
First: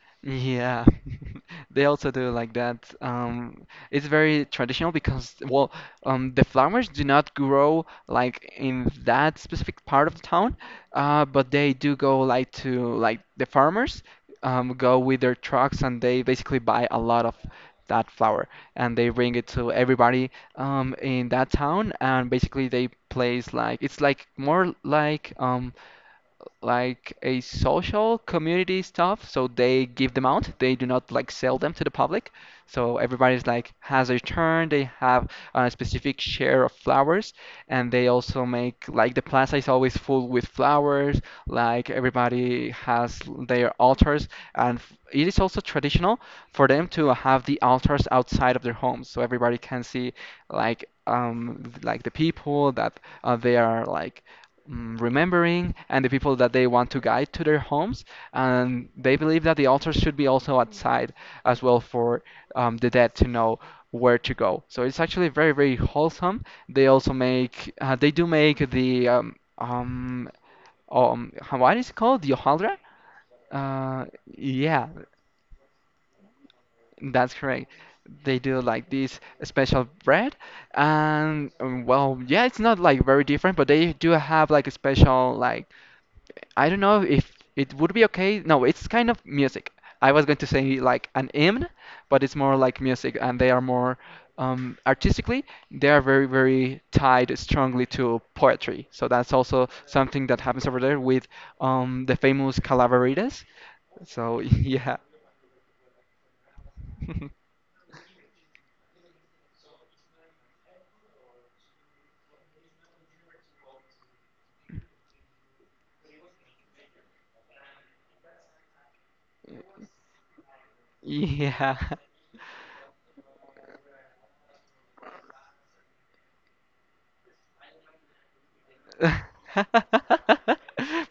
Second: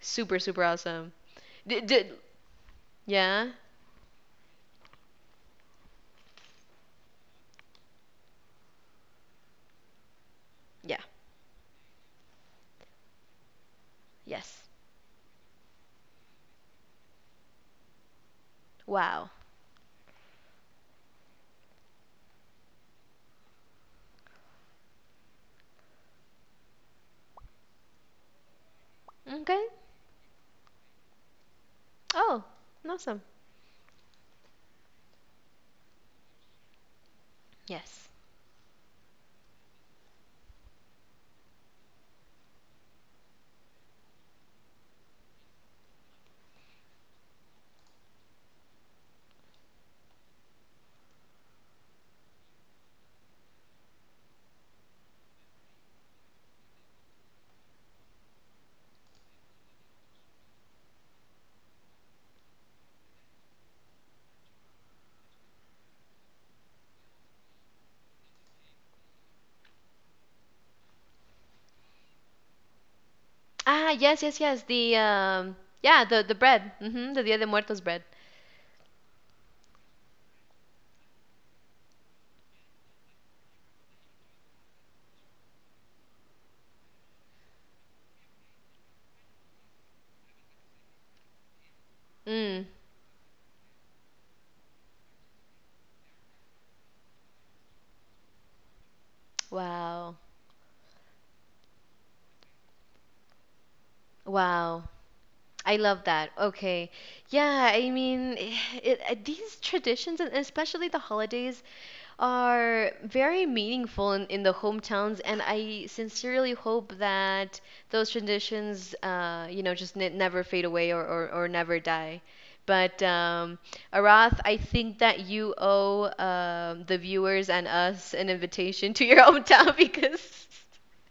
super super Yeah, awesome. [LAUGHS] they Did also do like that. yeah It's very traditional because, well, the flowers do not grow like in that specific part of the town, yeah but they do go like to like the farmers yes go with their trucks and they basically buy a lot of that flower, and they wow bring it to everybody in that town, and basically they place like it's like more like a social community stuff, so okay they give them out. They do not like sell them to the public. oh So awesome everybody's like has a turn. They have a specific share of flowers, and yes they also make like the plaza is always full with flowers. Like everybody has their altars, and it is also traditional for them to have the altars outside of their homes, so everybody can see like the people that they are like remembering, and the people that they want to guide to their homes. And they believe that the altars should be also outside as well for, the dead to know where to go. So it's actually very, very wholesome. They also make, they do make the, what is it called? The hojaldra? ah Uh, yes yes yes yeah. the yeah the bread mm-hmm the That's Dia de correct. Muertos bread They do like this special bread, and well, yeah, it's not like very different, but they do have like a special like, I don't know if it would be okay. No, it's kind of music. I was going to say like an hymn, but it's more mm like music, and they are more artistically. They are very, very tied strongly to poetry. So that's also wow something that happens over there with, the famous calaveritas. So [LAUGHS] wow yeah. I love that okay [LAUGHS] yeah I mean [SIGHS] these traditions, and especially the holidays, are very meaningful in the hometowns, and I sincerely hope that those traditions, you know, just never fade away or Yeah. never die. But Arath, I think that you owe the viewers and us an invitation to your hometown [LAUGHS] [LAUGHS] because,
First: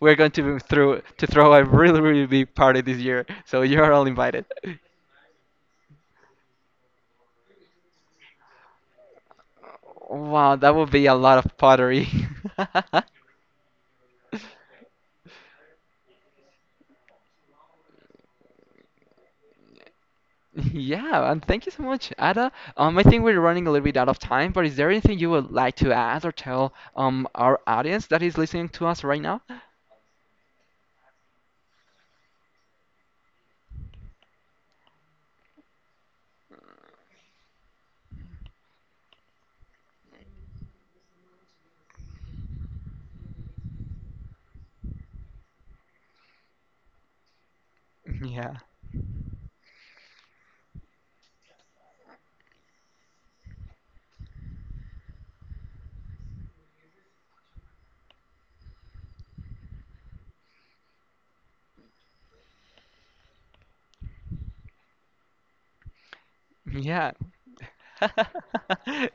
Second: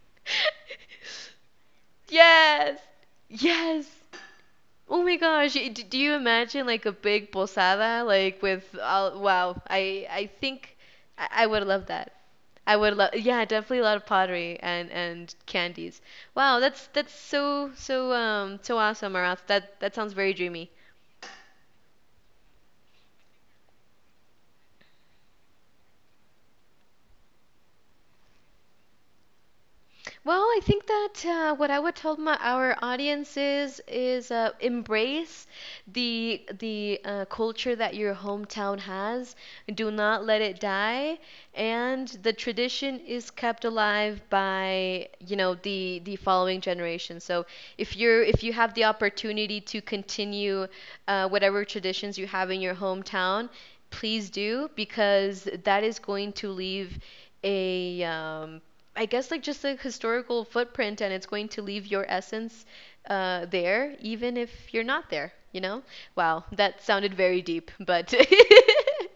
We're going to be through to throw a really, [LAUGHS] really big yes, party this year, so yes. you're all invited. Oh my gosh, do you imagine like a big posada like with all, wow, I Wow, that think would be a lot I of would love pottery. that. I would [LAUGHS] love, yeah, definitely a lot of pottery and candies. Wow, that's so so so awesome, Arath. That sounds very dreamy. Yeah, and thank you so much, Ada. I think we're running a little bit out of time, but is there anything you would like to add or tell our audience that is listening to us right now? Well, I think that what I would tell my our audience is embrace the culture that your hometown has. Do not let it die, and the tradition is kept alive by you know the following generation. So [LAUGHS] if you Yeah. have the opportunity to continue whatever traditions you have in your hometown, please do, because that is going to leave a I guess like just a historical footprint, and it's going to leave your essence there even if you're not there, you know? Wow, that Yeah. sounded very deep, [LAUGHS] but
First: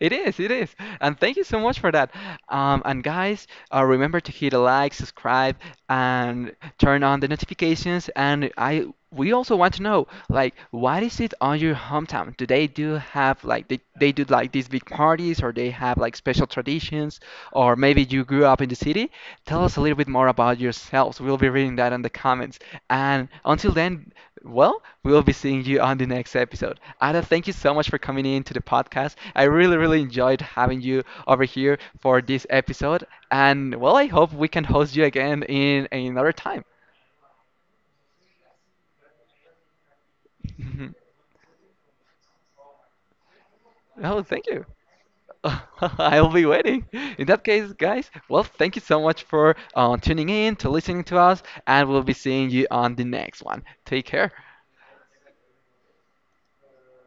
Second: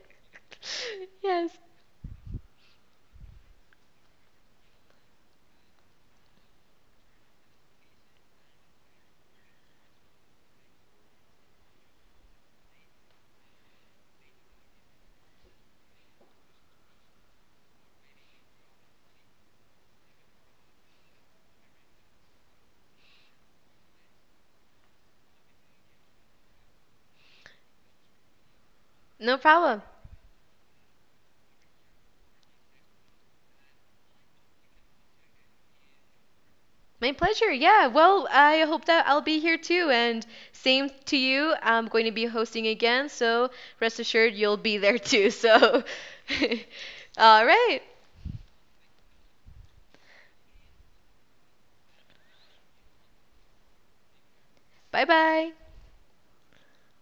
It is, it is. [LAUGHS] And thank you yes, so much for that. And guys, remember to hit a like, subscribe, and turn on the notifications. We also want to know, like, what is it on your hometown? Do they do have like they do like these big parties, or they have like special traditions? Or maybe you grew up in the city, tell us a little bit more about yourselves. We'll be reading that in the comments. And until then, well, we'll be seeing you on the next episode. Ada, thank you so much for coming in to the podcast. no I really, problem. really enjoyed having you over here for this episode. And well, I hope we can host you again in another time. My pleasure. Yeah. Well, I hope that I'll be here too. And same to [LAUGHS] you. I'm going to be hosting again. So rest Oh, assured thank you'll you. be there too. [LAUGHS] So, I'll be waiting. [LAUGHS] In that all case, right. guys, well, thank you so much for tuning in, to listening to us, and we'll be seeing you on the next one. Take care. Bye bye.